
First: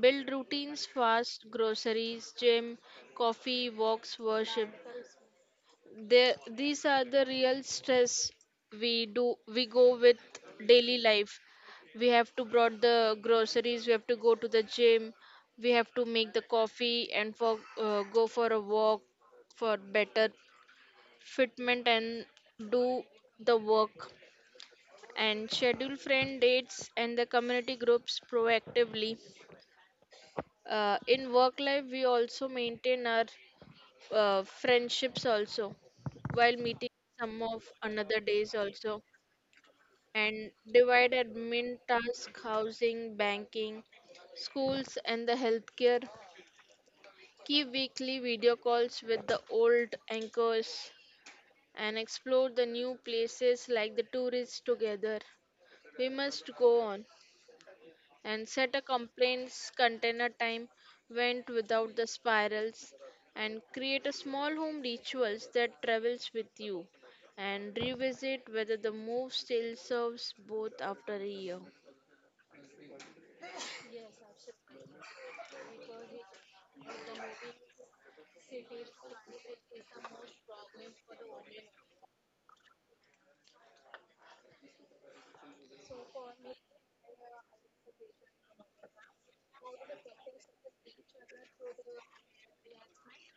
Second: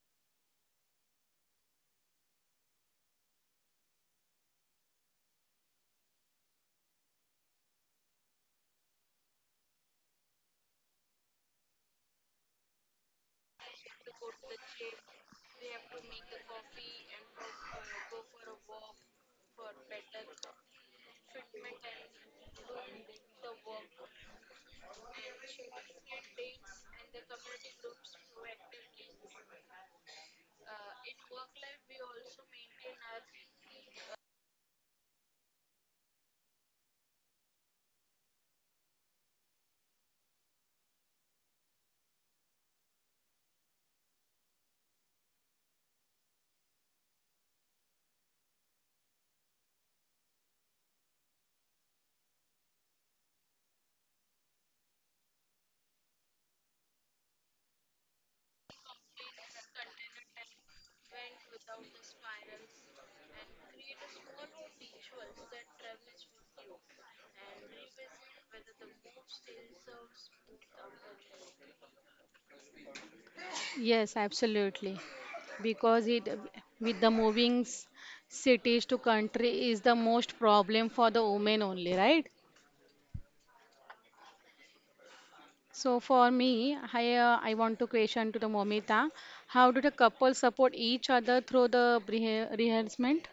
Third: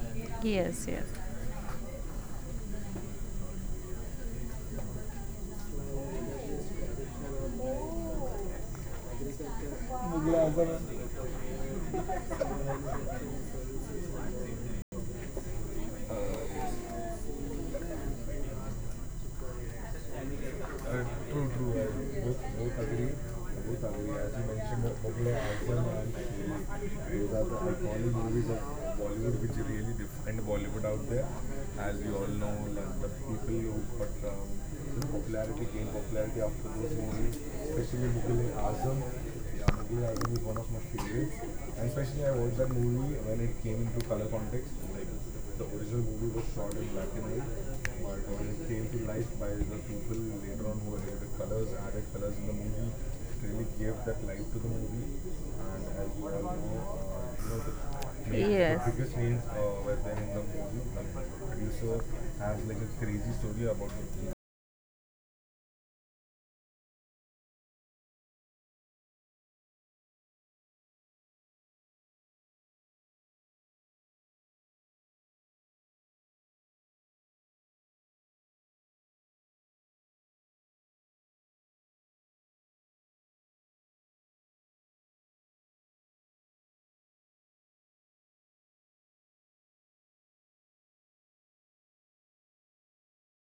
Speaker 2: build routines
Speaker 1: yes, yes.
Speaker 2: fast groceries gym coffee walks worship. There, these are the real stress we go with daily life. We have to brought the groceries. We have to go to the gym. We have to make the coffee and for go for a walk for better
Speaker 1: true true
Speaker 2: fitment and
Speaker 1: both
Speaker 2: do
Speaker 1: agree,
Speaker 2: the
Speaker 1: both
Speaker 2: work
Speaker 1: agree, as you mentioned that Mughal
Speaker 2: and
Speaker 1: Azam
Speaker 2: schedule
Speaker 1: and
Speaker 2: friend dates and
Speaker 1: Shiri,
Speaker 2: the
Speaker 1: those are the
Speaker 2: community
Speaker 1: iconic
Speaker 2: groups
Speaker 1: movies of
Speaker 2: proactively.
Speaker 1: Bollywood which really defined Bollywood out there.
Speaker 2: In work life,
Speaker 1: As
Speaker 2: we
Speaker 1: we all
Speaker 2: also
Speaker 1: know, like
Speaker 2: maintain
Speaker 1: the
Speaker 2: our
Speaker 1: people who, but you know,
Speaker 2: friendships
Speaker 1: popularity
Speaker 2: also
Speaker 1: gained popularity
Speaker 2: while
Speaker 1: after
Speaker 2: meeting
Speaker 1: those movies,
Speaker 2: some of
Speaker 1: especially
Speaker 2: another
Speaker 1: Mughal
Speaker 2: days
Speaker 1: Azam.
Speaker 2: also,
Speaker 1: Yeah, I think is
Speaker 2: and
Speaker 1: one of my
Speaker 2: divide
Speaker 1: favorites,
Speaker 2: admin
Speaker 1: and especially I
Speaker 2: task
Speaker 1: watched that movie
Speaker 2: housing
Speaker 1: when it came
Speaker 2: banking
Speaker 1: into color context.
Speaker 2: schools
Speaker 1: Like
Speaker 2: and the
Speaker 1: the original
Speaker 2: healthcare,
Speaker 1: movie was shot in black and white,
Speaker 2: keep
Speaker 1: but
Speaker 2: weekly
Speaker 1: when
Speaker 2: video
Speaker 1: it came to
Speaker 2: calls
Speaker 1: life
Speaker 2: with the
Speaker 1: by the
Speaker 2: old
Speaker 1: people later on
Speaker 2: anchors
Speaker 1: who
Speaker 2: and
Speaker 1: added colors in
Speaker 2: explore
Speaker 1: the
Speaker 2: the
Speaker 1: movie,
Speaker 2: new
Speaker 1: it really
Speaker 2: places
Speaker 1: gave
Speaker 2: like the
Speaker 1: that life to
Speaker 2: tourists
Speaker 1: the movie.
Speaker 2: together.
Speaker 1: And as
Speaker 2: We
Speaker 1: you
Speaker 2: must
Speaker 1: all know,
Speaker 2: go on
Speaker 1: you know the,
Speaker 2: and set a
Speaker 1: Yes, the biggest names
Speaker 2: complaints
Speaker 1: were there in
Speaker 2: container
Speaker 1: the
Speaker 2: time
Speaker 1: movie. The
Speaker 2: went
Speaker 1: producer
Speaker 2: without the
Speaker 1: has like a
Speaker 2: spirals
Speaker 1: crazy
Speaker 2: and
Speaker 1: story about
Speaker 2: create a
Speaker 1: making.
Speaker 2: small home rituals that travels with you and revisit whether the move still serves both after a year.
Speaker 3: Yes, absolutely. Because it with the moving cities to country is the most problem for the women only, right? So for me, I want to question to the Momita, how do the couple support each other through the rehearsement?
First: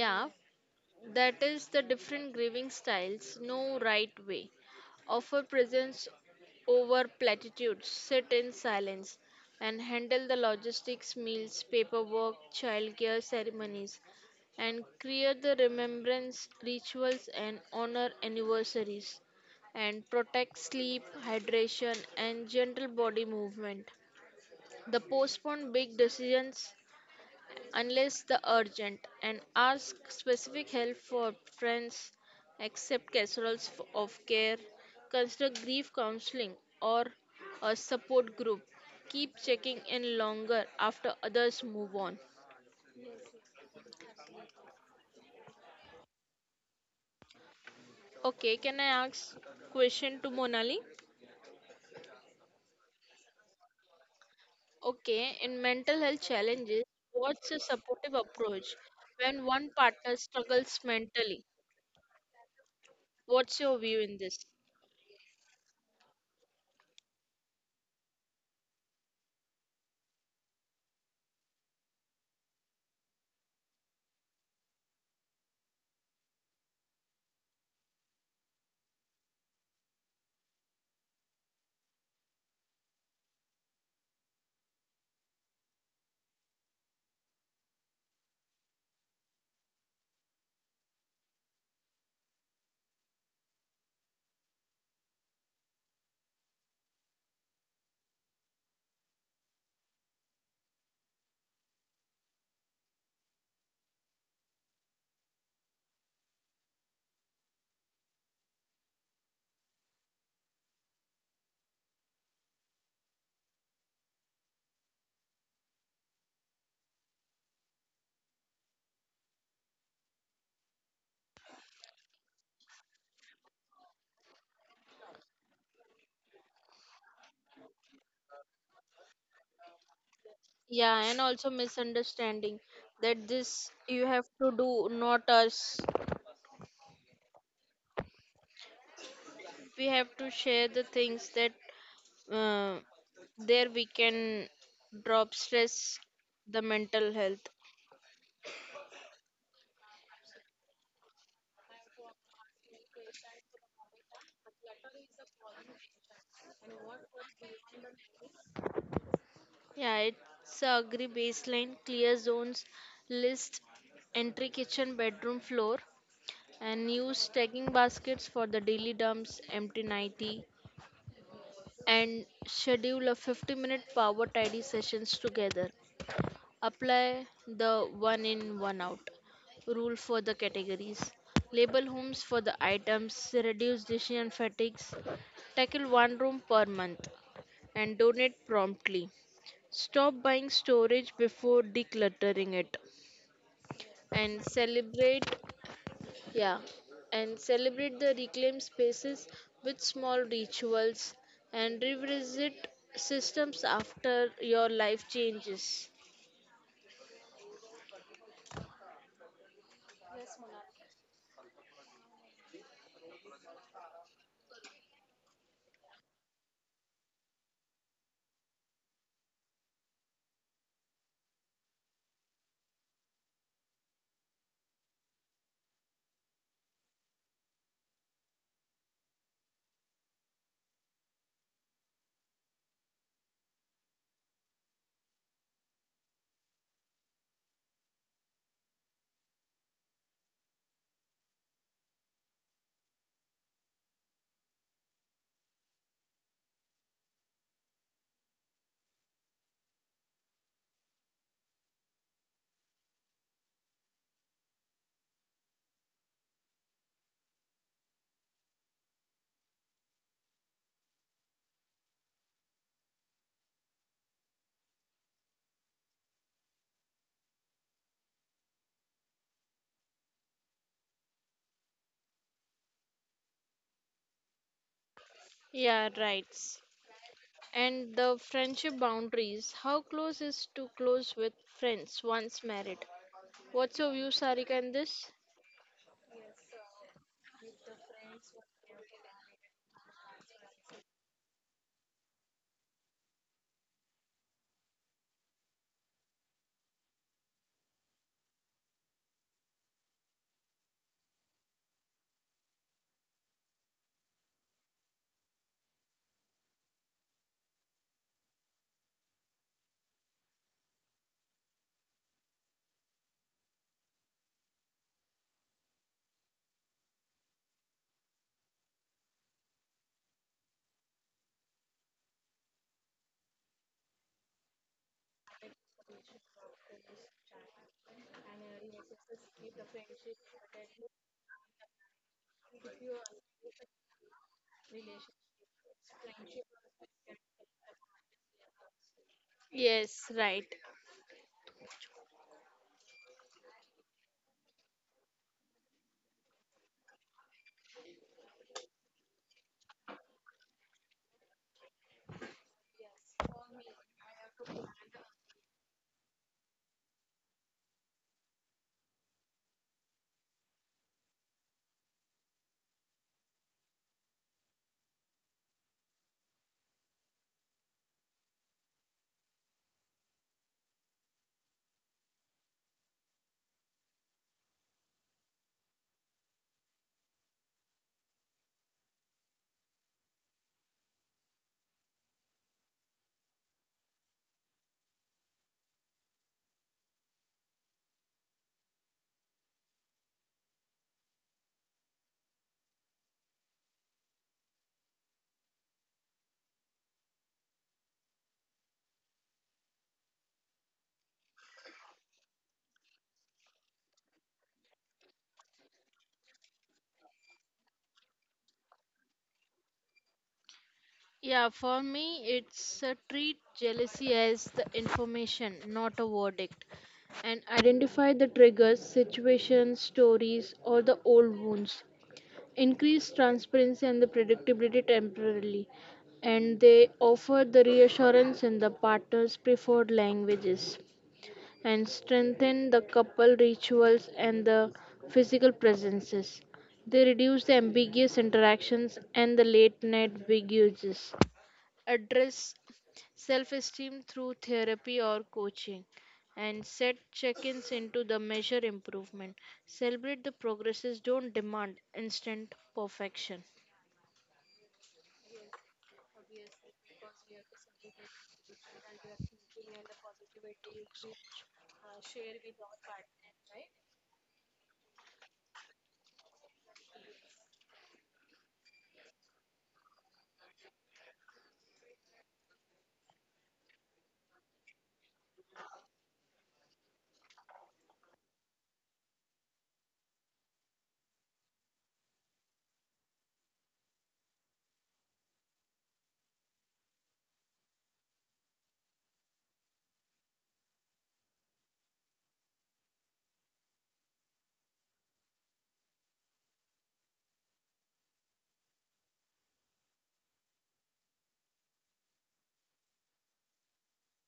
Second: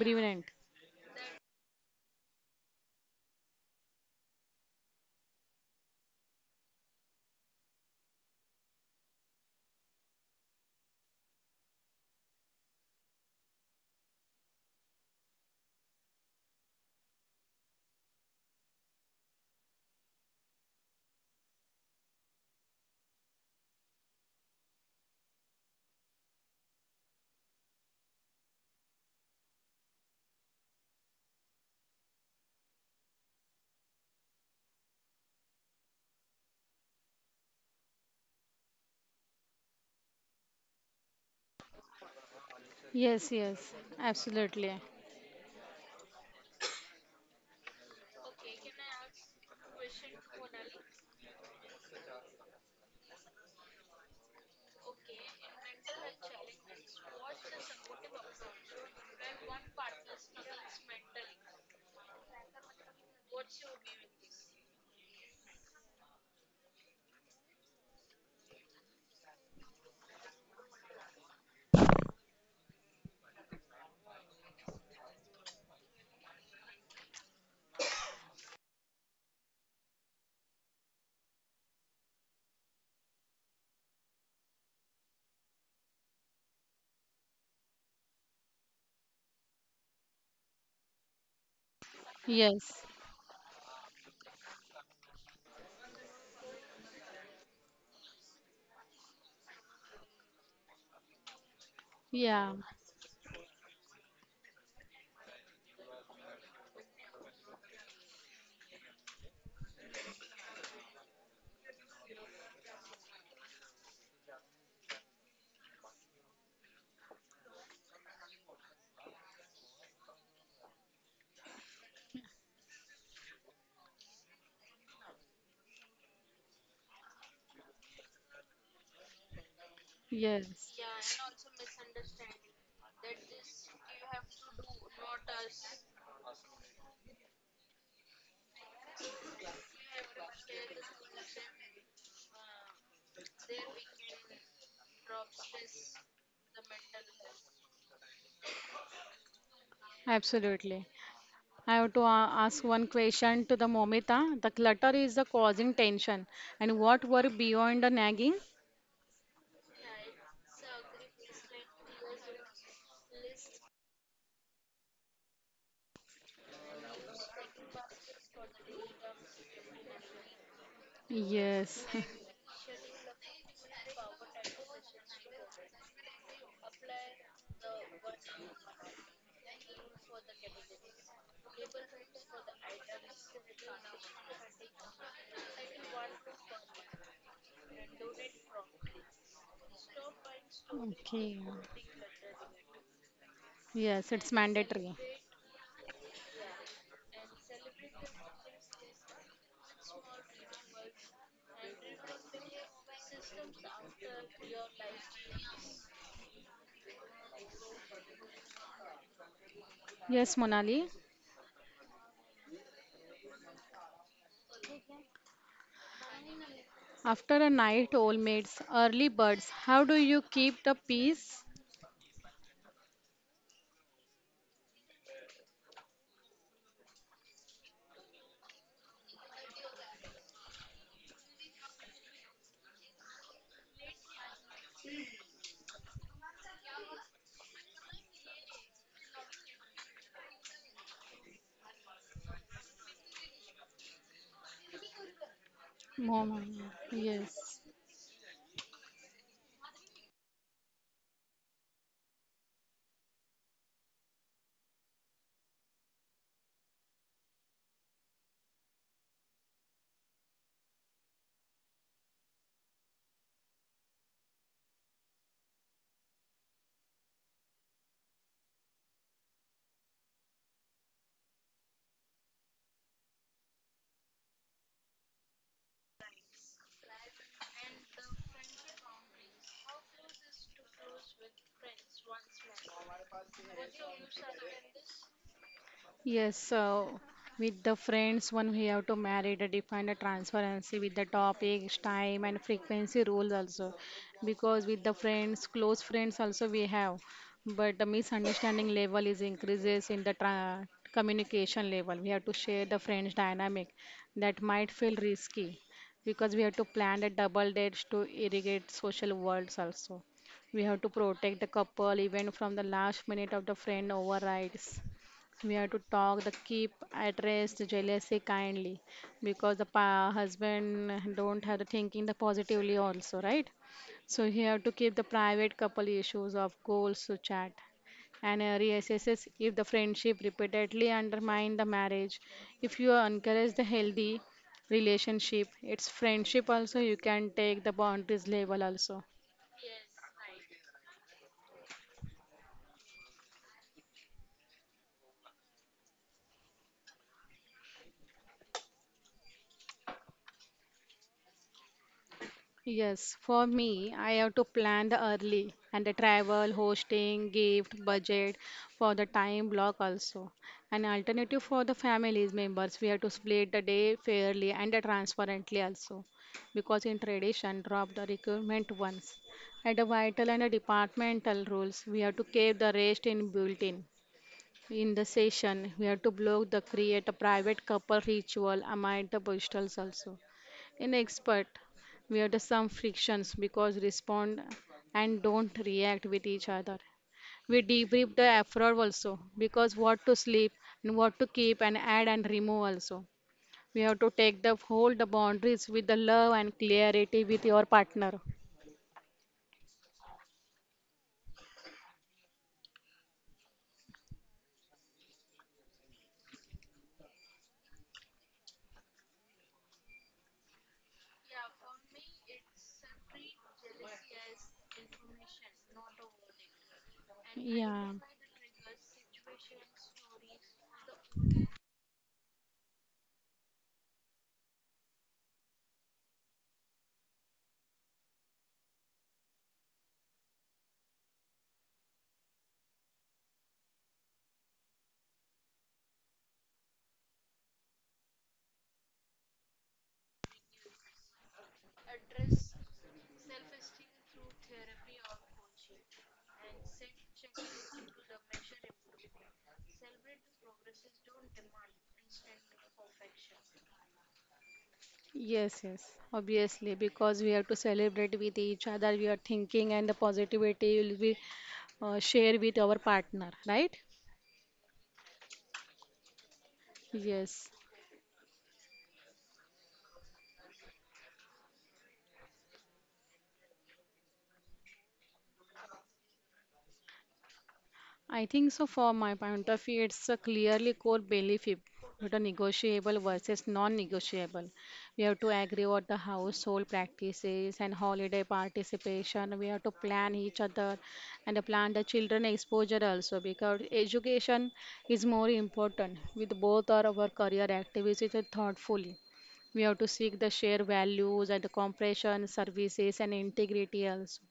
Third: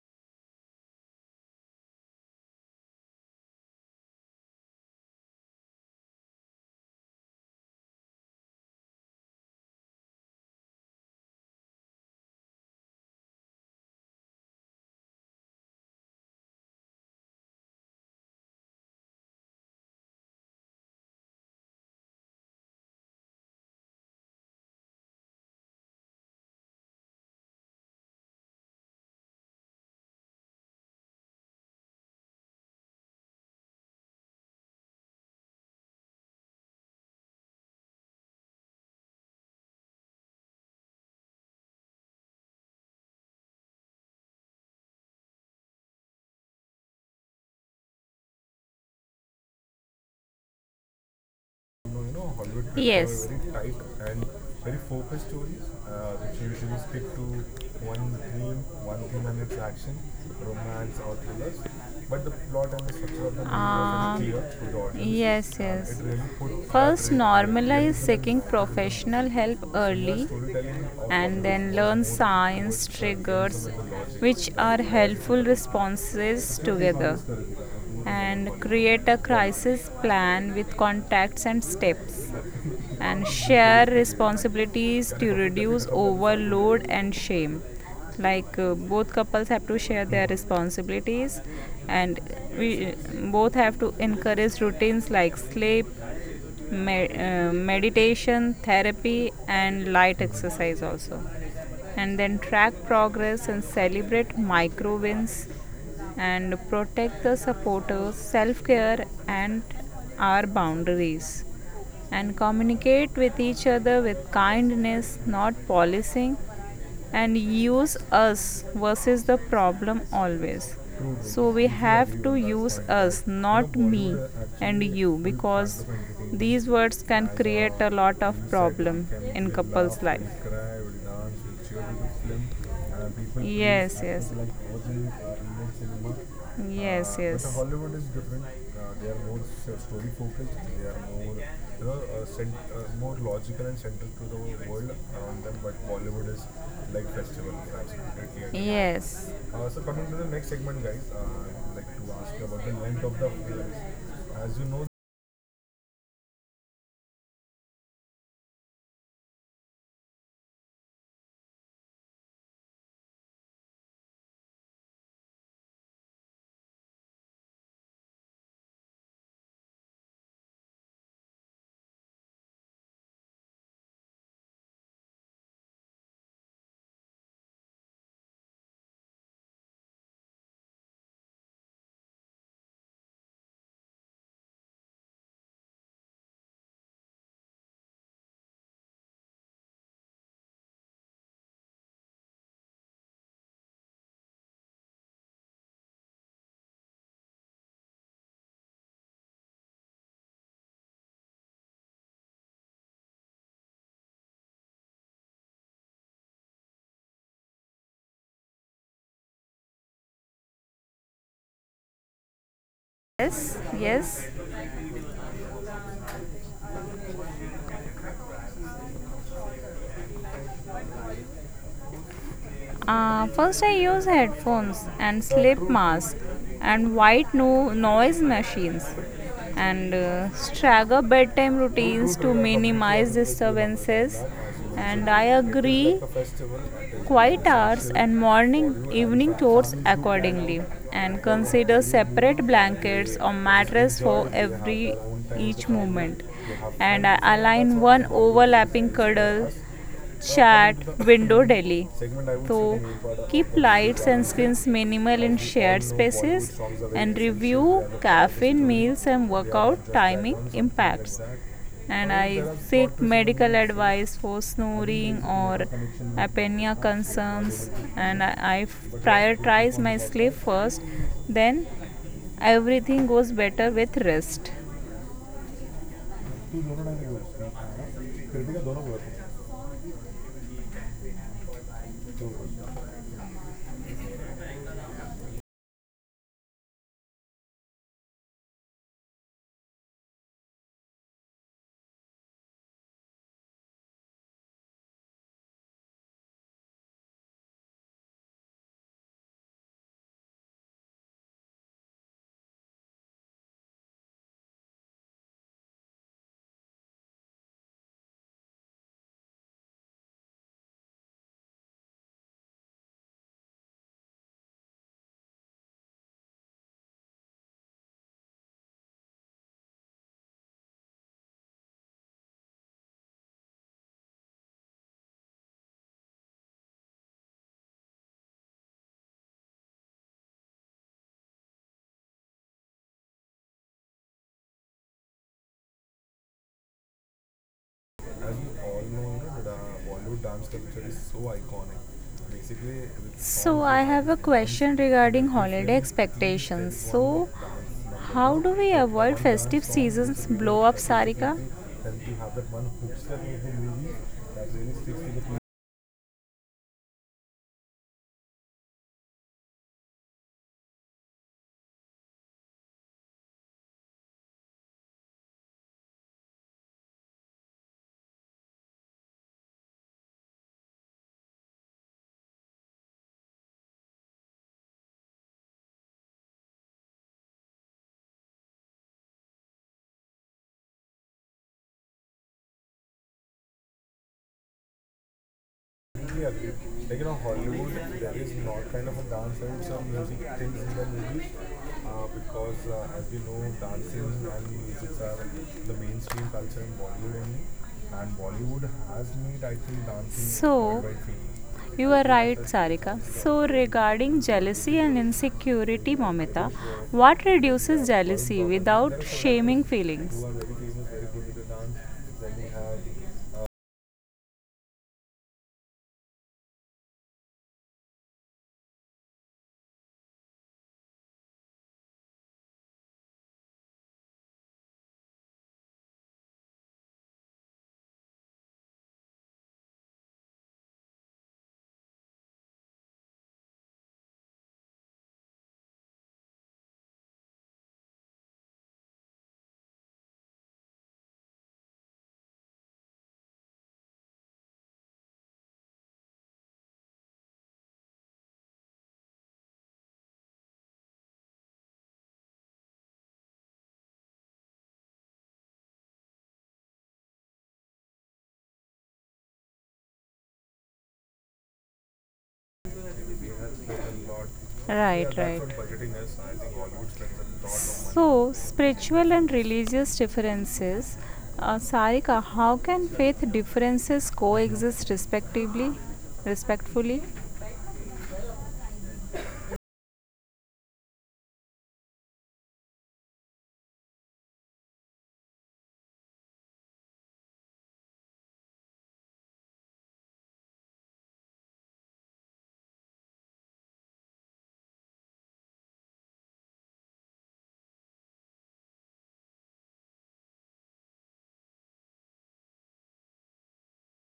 Speaker 2: Yeah, that is the different grieving styles, no right way. Offer presence over platitudes, sit in silence, and handle the logistics, meals, paperwork, childcare ceremonies, and create the remembrance rituals and honor anniversaries, and protect sleep, hydration, and gentle body movement. The postpone big decisions unless the urgent, and ask specific help for friends, accept casseroles of care, consider grief counseling or a support group. Keep checking in longer after others move on.
Speaker 3: Yes, yes, absolutely.
Speaker 2: Okay, can I ask question to Monali?
Speaker 1: No, Hollywood Yes. very tight and very focused
Speaker 2: Okay, in
Speaker 1: stories,
Speaker 2: mental health
Speaker 1: which usually
Speaker 2: challenges,
Speaker 1: stick to
Speaker 2: what's a supportive approach
Speaker 1: one theme and
Speaker 2: when
Speaker 1: its
Speaker 2: one
Speaker 1: action,
Speaker 2: partner struggles
Speaker 1: romance or
Speaker 2: mentally?
Speaker 1: thrillers. But the plot and the structure of the
Speaker 2: What's your view in
Speaker 1: movie
Speaker 2: this?
Speaker 1: was clear to the audience, yes, and yes. It really put first, really normalize seeking professional help early, and then learn signs, triggers, which are helpful responses together, and create a crisis plan with contacts and steps, and share responsibilities to reduce overload and shame, like both couples have to share their responsibilities, and
Speaker 3: Yes,
Speaker 1: we both have to encourage routines like sleep, meditation therapy, and light exercise also, and then
Speaker 3: yeah,
Speaker 1: track progress and celebrate micro wins, and protect the supporters, self care, and our boundaries. And communicate with each other with kindness, not policing, and use us versus the problem always. So we have to use us, not me and you, because these words can create a lot of problem in couples
Speaker 3: yes,
Speaker 1: life.
Speaker 2: Yeah, and also misunderstanding
Speaker 1: Muslim
Speaker 2: that
Speaker 1: people.
Speaker 2: this you
Speaker 1: Yes,
Speaker 2: have to
Speaker 1: yes, like
Speaker 2: do
Speaker 1: Aussie
Speaker 2: not us.
Speaker 1: Indian cinema. Yes, but yes, Hollywood is different. They are more
Speaker 2: We have to
Speaker 1: story
Speaker 2: share
Speaker 1: focused.
Speaker 2: the
Speaker 1: They are
Speaker 2: things that
Speaker 1: more, you know,
Speaker 2: uh,
Speaker 1: more
Speaker 2: there we
Speaker 1: logical and
Speaker 2: can
Speaker 1: central to the world
Speaker 2: drop
Speaker 1: around them.
Speaker 2: stress,
Speaker 1: But Bollywood
Speaker 2: the
Speaker 1: is
Speaker 2: mental
Speaker 1: like
Speaker 2: health.
Speaker 1: festival. I completely agree. Yes, so coming to the next
Speaker 3: absolutely.
Speaker 1: segment, guys, I
Speaker 3: I have
Speaker 1: would
Speaker 3: to
Speaker 1: like to ask
Speaker 3: ask
Speaker 1: you about
Speaker 3: one
Speaker 1: the length of
Speaker 3: question
Speaker 1: the
Speaker 3: to the
Speaker 1: films.
Speaker 3: Momita. The
Speaker 1: As you
Speaker 3: clutter
Speaker 1: know,
Speaker 3: is the causing tension, and what were beyond the nagging?
Speaker 2: Yeah, it's a agree baseline clear zones list entry kitchen bedroom floor and use tagging baskets for the daily dumps empty nighty
Speaker 3: Yes.
Speaker 2: and schedule a 50-minute power tidy sessions together. Apply the one in one out rule for the categories. Label homes for the items, reduce decision fatigues, tackle one room per month, and donate promptly. Stop buying storage
Speaker 3: Okay.
Speaker 2: before decluttering it.
Speaker 3: Yes, it's
Speaker 2: And
Speaker 3: mandatory.
Speaker 2: celebrate, yeah, and celebrate the reclaimed spaces with small rituals and revisit systems after your life changes.
Speaker 3: Yes, Monali.
Speaker 1: yes, yes.
Speaker 3: After a night, old maids, early birds. How do you keep the peace,
Speaker 1: First, I use headphones and sleep mask and white noise machines, and stagger bedtime routines to minimize disturbances. And I agree, quiet hours and morning evening chores accordingly, and consider separate blankets or mattress for every each movement,
Speaker 3: Momali?
Speaker 1: and I
Speaker 3: Yes.
Speaker 1: align one overlapping cuddle. Chat window Delhi. So keep lights and screens minimal in shared spaces, and review caffeine meals and workout timing impacts. And I seek medical advice for snoring or apnea concerns, and I prioritize my sleep first, then everything goes better with rest.
Speaker 2: Yeah, right. And the friendship boundaries. How close is too close with friends once married? What's your view, Sarika, in this?
Speaker 3: Yes, so with the friends, one we have to marry to define the transparency with the topics, time, and frequency rules also. Because with the friends, close friends also we have, but the misunderstanding level is increases in the communication level. We have to share the friends dynamic that might feel risky because we have to plan the double dates to irrigate social worlds also. We have to protect the couple even from the last minute of the friend overrides we have to talk the keep at rest jealousy kindly because the husband don't have the thinking the positively also, right? So he have to keep the private couple issues of goals to chat and reassesses if the friendship repeatedly undermine the marriage. If you encourage the healthy relationship, it's friendship also you can take the boundaries
Speaker 1: As we
Speaker 3: level
Speaker 1: all
Speaker 3: also.
Speaker 1: know, you know, the
Speaker 2: Yes,
Speaker 1: Bollywood dance
Speaker 2: right.
Speaker 1: culture is so iconic. Basically, with so, songs I like have a question regarding and different holiday themes expectations. One so, how do we with avoid one dance festive song is seasons sufficient blow to up, establish Sarika? Everything. Then you have that one hook step
Speaker 3: Yes,
Speaker 1: in
Speaker 3: for
Speaker 1: the movie
Speaker 3: me, I have
Speaker 1: that
Speaker 3: to
Speaker 1: really
Speaker 3: plan
Speaker 1: sticks
Speaker 3: the
Speaker 1: to the
Speaker 3: early and the travel, hosting, gift, budget for the time block also. An alternative for the families members, we have to split the day fairly and the transparently also, because in tradition, drop the requirement once. At the vital and the departmental rules, we have to keep the rest in built in. In the session, we have to block the create a private couple ritual among the postals also. In expert, we have the some frictions because respond and don't react
Speaker 1: completely
Speaker 3: with
Speaker 1: agree.
Speaker 3: each other.
Speaker 1: Like you know,
Speaker 3: We
Speaker 1: Hollywood
Speaker 3: debrief the
Speaker 1: is not
Speaker 3: effort
Speaker 1: kind of a
Speaker 3: also
Speaker 1: dance and
Speaker 3: because
Speaker 1: some
Speaker 3: what to
Speaker 1: music
Speaker 3: sleep
Speaker 1: things in the
Speaker 3: and what to
Speaker 1: movies,
Speaker 3: keep and add and remove
Speaker 1: because
Speaker 3: also.
Speaker 1: as you know,
Speaker 3: We have to
Speaker 1: dancing
Speaker 3: take
Speaker 1: and
Speaker 3: the hold the
Speaker 1: music
Speaker 3: boundaries
Speaker 1: are the
Speaker 3: with the love
Speaker 1: mainstream
Speaker 3: and
Speaker 1: culture in Bollywood
Speaker 3: clarity with
Speaker 1: only,
Speaker 3: your
Speaker 1: and
Speaker 3: partner.
Speaker 1: Bollywood has made, I think, dancing. So worldwide famous. You are right, Sarika. So, regarding jealousy and insecurity, Momita, what reduces jealousy without shaming? Who feelings are very famous, very good with
Speaker 2: Yeah,
Speaker 1: the
Speaker 2: for
Speaker 1: dance.
Speaker 2: me,
Speaker 1: Then we
Speaker 2: it's treat
Speaker 1: have,
Speaker 2: jealousy as the information, not a verdict, and
Speaker 3: Yeah.
Speaker 2: identify the triggers, situations, stories, or the old wounds. Increase transparency and the predictability temporarily, and they offer the reassurance in the partner's preferred languages, and strengthen the couple rituals and the physical presences. They reduce the ambiguous interactions and the late night big uses. Address self esteem through therapy or coaching and set check ins into the measure improvement. Celebrate the progresses, don't demand instant perfection.
Speaker 3: It yes, yes. Obviously, because we have to celebrate with each other, we are thinking, and the positivity will be share with our partner, right?
Speaker 1: yeah, right, that's right. What
Speaker 3: Yes.
Speaker 1: so, spiritual and religious differences. Sarika, how can faith differences coexist respectively, respectfully?
Speaker 3: I think so. For my point of view, it's a clearly core belief if what a negotiable versus non-negotiable. We have to agree what the household practices and holiday participation. We have to plan each other and plan the children exposure also because education is more important with both our career activities thoughtfully. We have to seek the shared values and the compression services and integrity also.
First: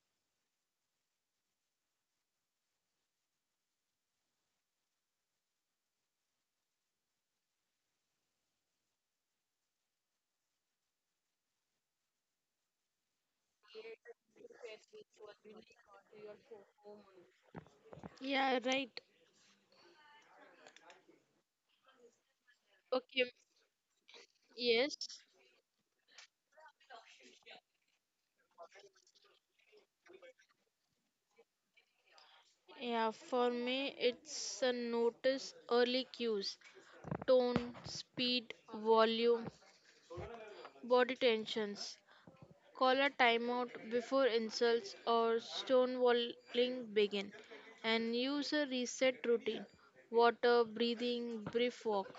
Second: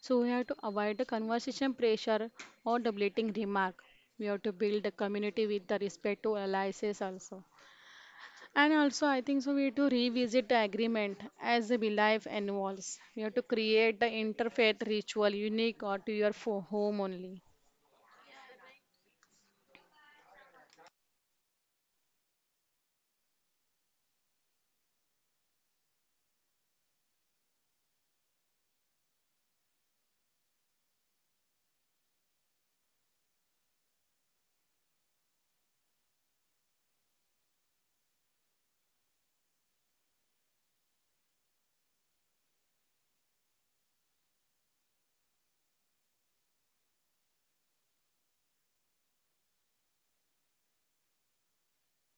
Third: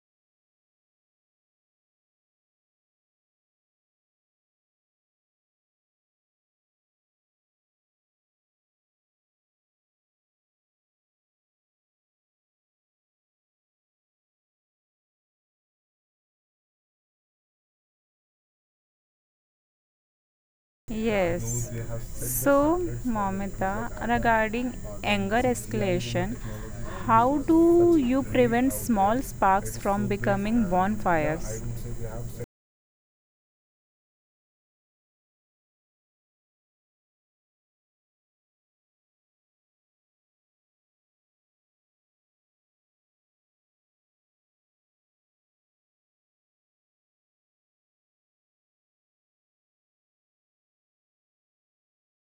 Speaker 3: So we have to avoid the conversation pressure or debating remark. We have to build a community with the respect to allies also. And also I think so we have to revisit the agreement as the life evolves. We have to create the interfaith ritual unique or to your home only.
Speaker 2: Yeah, right.
Speaker 1: Yes. So
Speaker 2: Okay,
Speaker 1: Momita, regarding
Speaker 2: yes.
Speaker 1: anger escalation, how do you prevent small sparks from becoming bonfires?
Speaker 2: Yeah, for me, it's a notice early cues. Tone, speed, volume, body tensions. Call a timeout before insults or stonewalling begin. And use a reset routine. Water, breathing, brief walk.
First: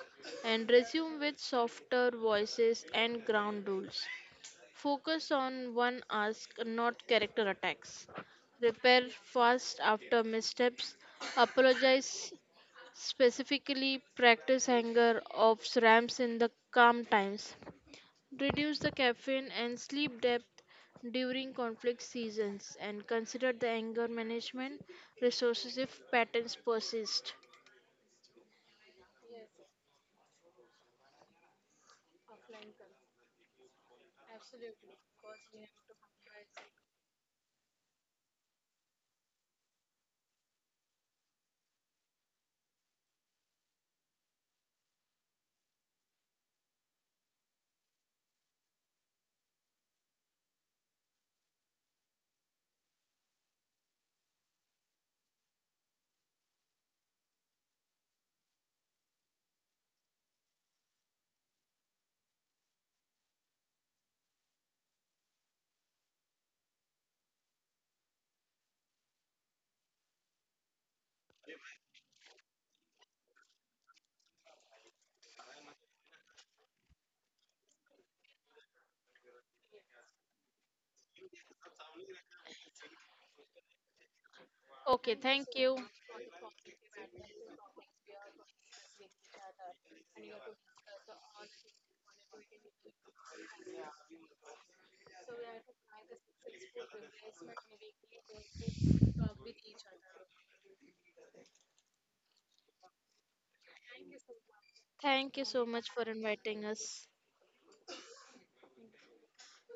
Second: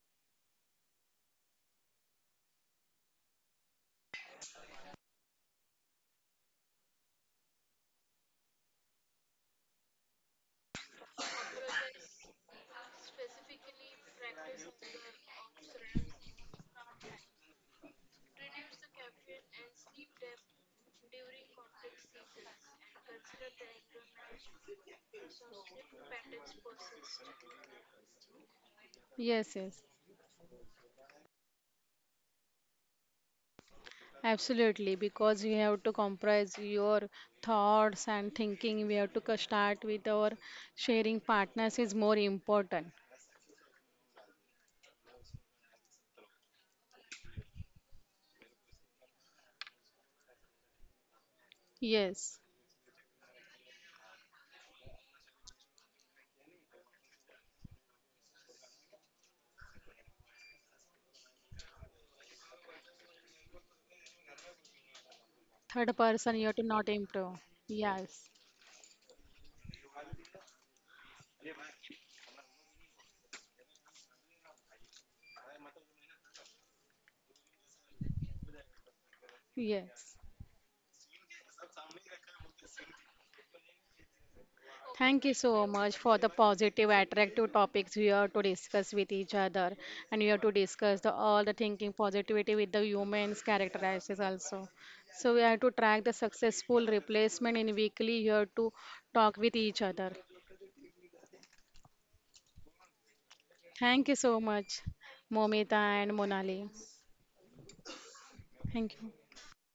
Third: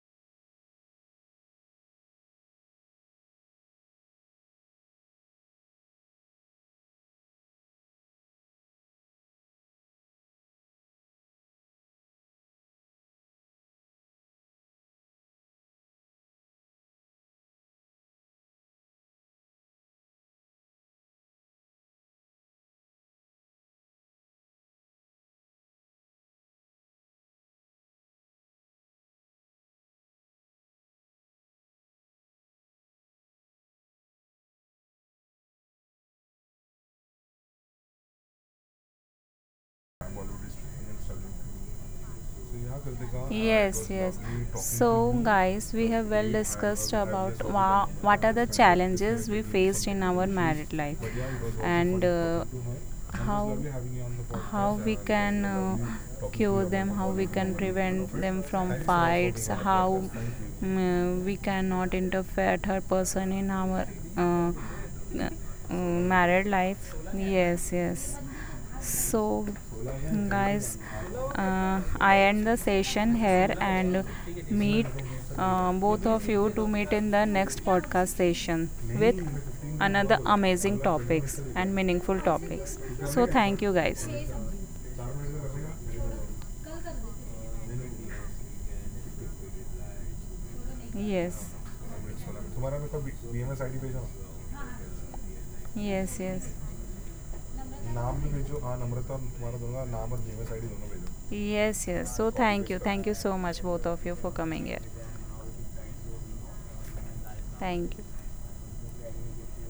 Speaker 2: And resume with softer voices and ground rules. Focus on one ask, not character attacks. Repair fast after missteps. Apologize specifically, practice anger of ramps in the calm times. Reduce the caffeine and sleep depth during conflict seasons and consider the anger management resources if patterns persist.
Speaker 3: Yes, yes. Absolutely, because we have to comprise your thoughts and thinking. We have to start with our sharing partners is more important.
Speaker 1: Yes, yes. So guys, we have well discussed about what are the challenges we faced in our married life, and
Speaker 3: Yes.
Speaker 1: how how we can cure them, how we can prevent them from fights, how we cannot interfere third person in our uh,
Speaker 3: Third person,
Speaker 1: married
Speaker 3: you have to
Speaker 1: life.
Speaker 3: not improve.
Speaker 1: Yes, yes.
Speaker 3: Yes.
Speaker 1: So guys, I end the session here and meet both of you to meet in the next podcast session with
Speaker 3: Yes.
Speaker 1: another amazing topics and meaningful topics. So thank you guys.
Speaker 2: Okay,
Speaker 3: Thank you
Speaker 2: thank
Speaker 3: so
Speaker 2: you.
Speaker 3: much for the positive, attractive topics we are to discuss with each other. And we have to discuss the, all the
Speaker 1: Yes,
Speaker 3: thinking positivity with the humans characteristics also. So we have to track the
Speaker 1: yes, yes.
Speaker 3: successful replacement in weekly.
Speaker 1: नाम
Speaker 3: You
Speaker 1: भी
Speaker 3: have
Speaker 1: भेजो
Speaker 3: to
Speaker 1: हाँ नम्रता
Speaker 3: talk with
Speaker 1: तुम्हारा
Speaker 3: each
Speaker 1: दूंगा
Speaker 3: other.
Speaker 1: नाम और Gmail I D दोनों भेजो yes yes so thank you so much both
Speaker 3: Thank
Speaker 1: of
Speaker 3: you
Speaker 1: you for
Speaker 3: so
Speaker 1: coming
Speaker 3: much,
Speaker 1: here
Speaker 2: Thank you so
Speaker 3: Momita
Speaker 2: much for
Speaker 3: and
Speaker 2: inviting
Speaker 3: Monali.
Speaker 2: us.
Speaker 1: Thank you.
Speaker 3: Thank you.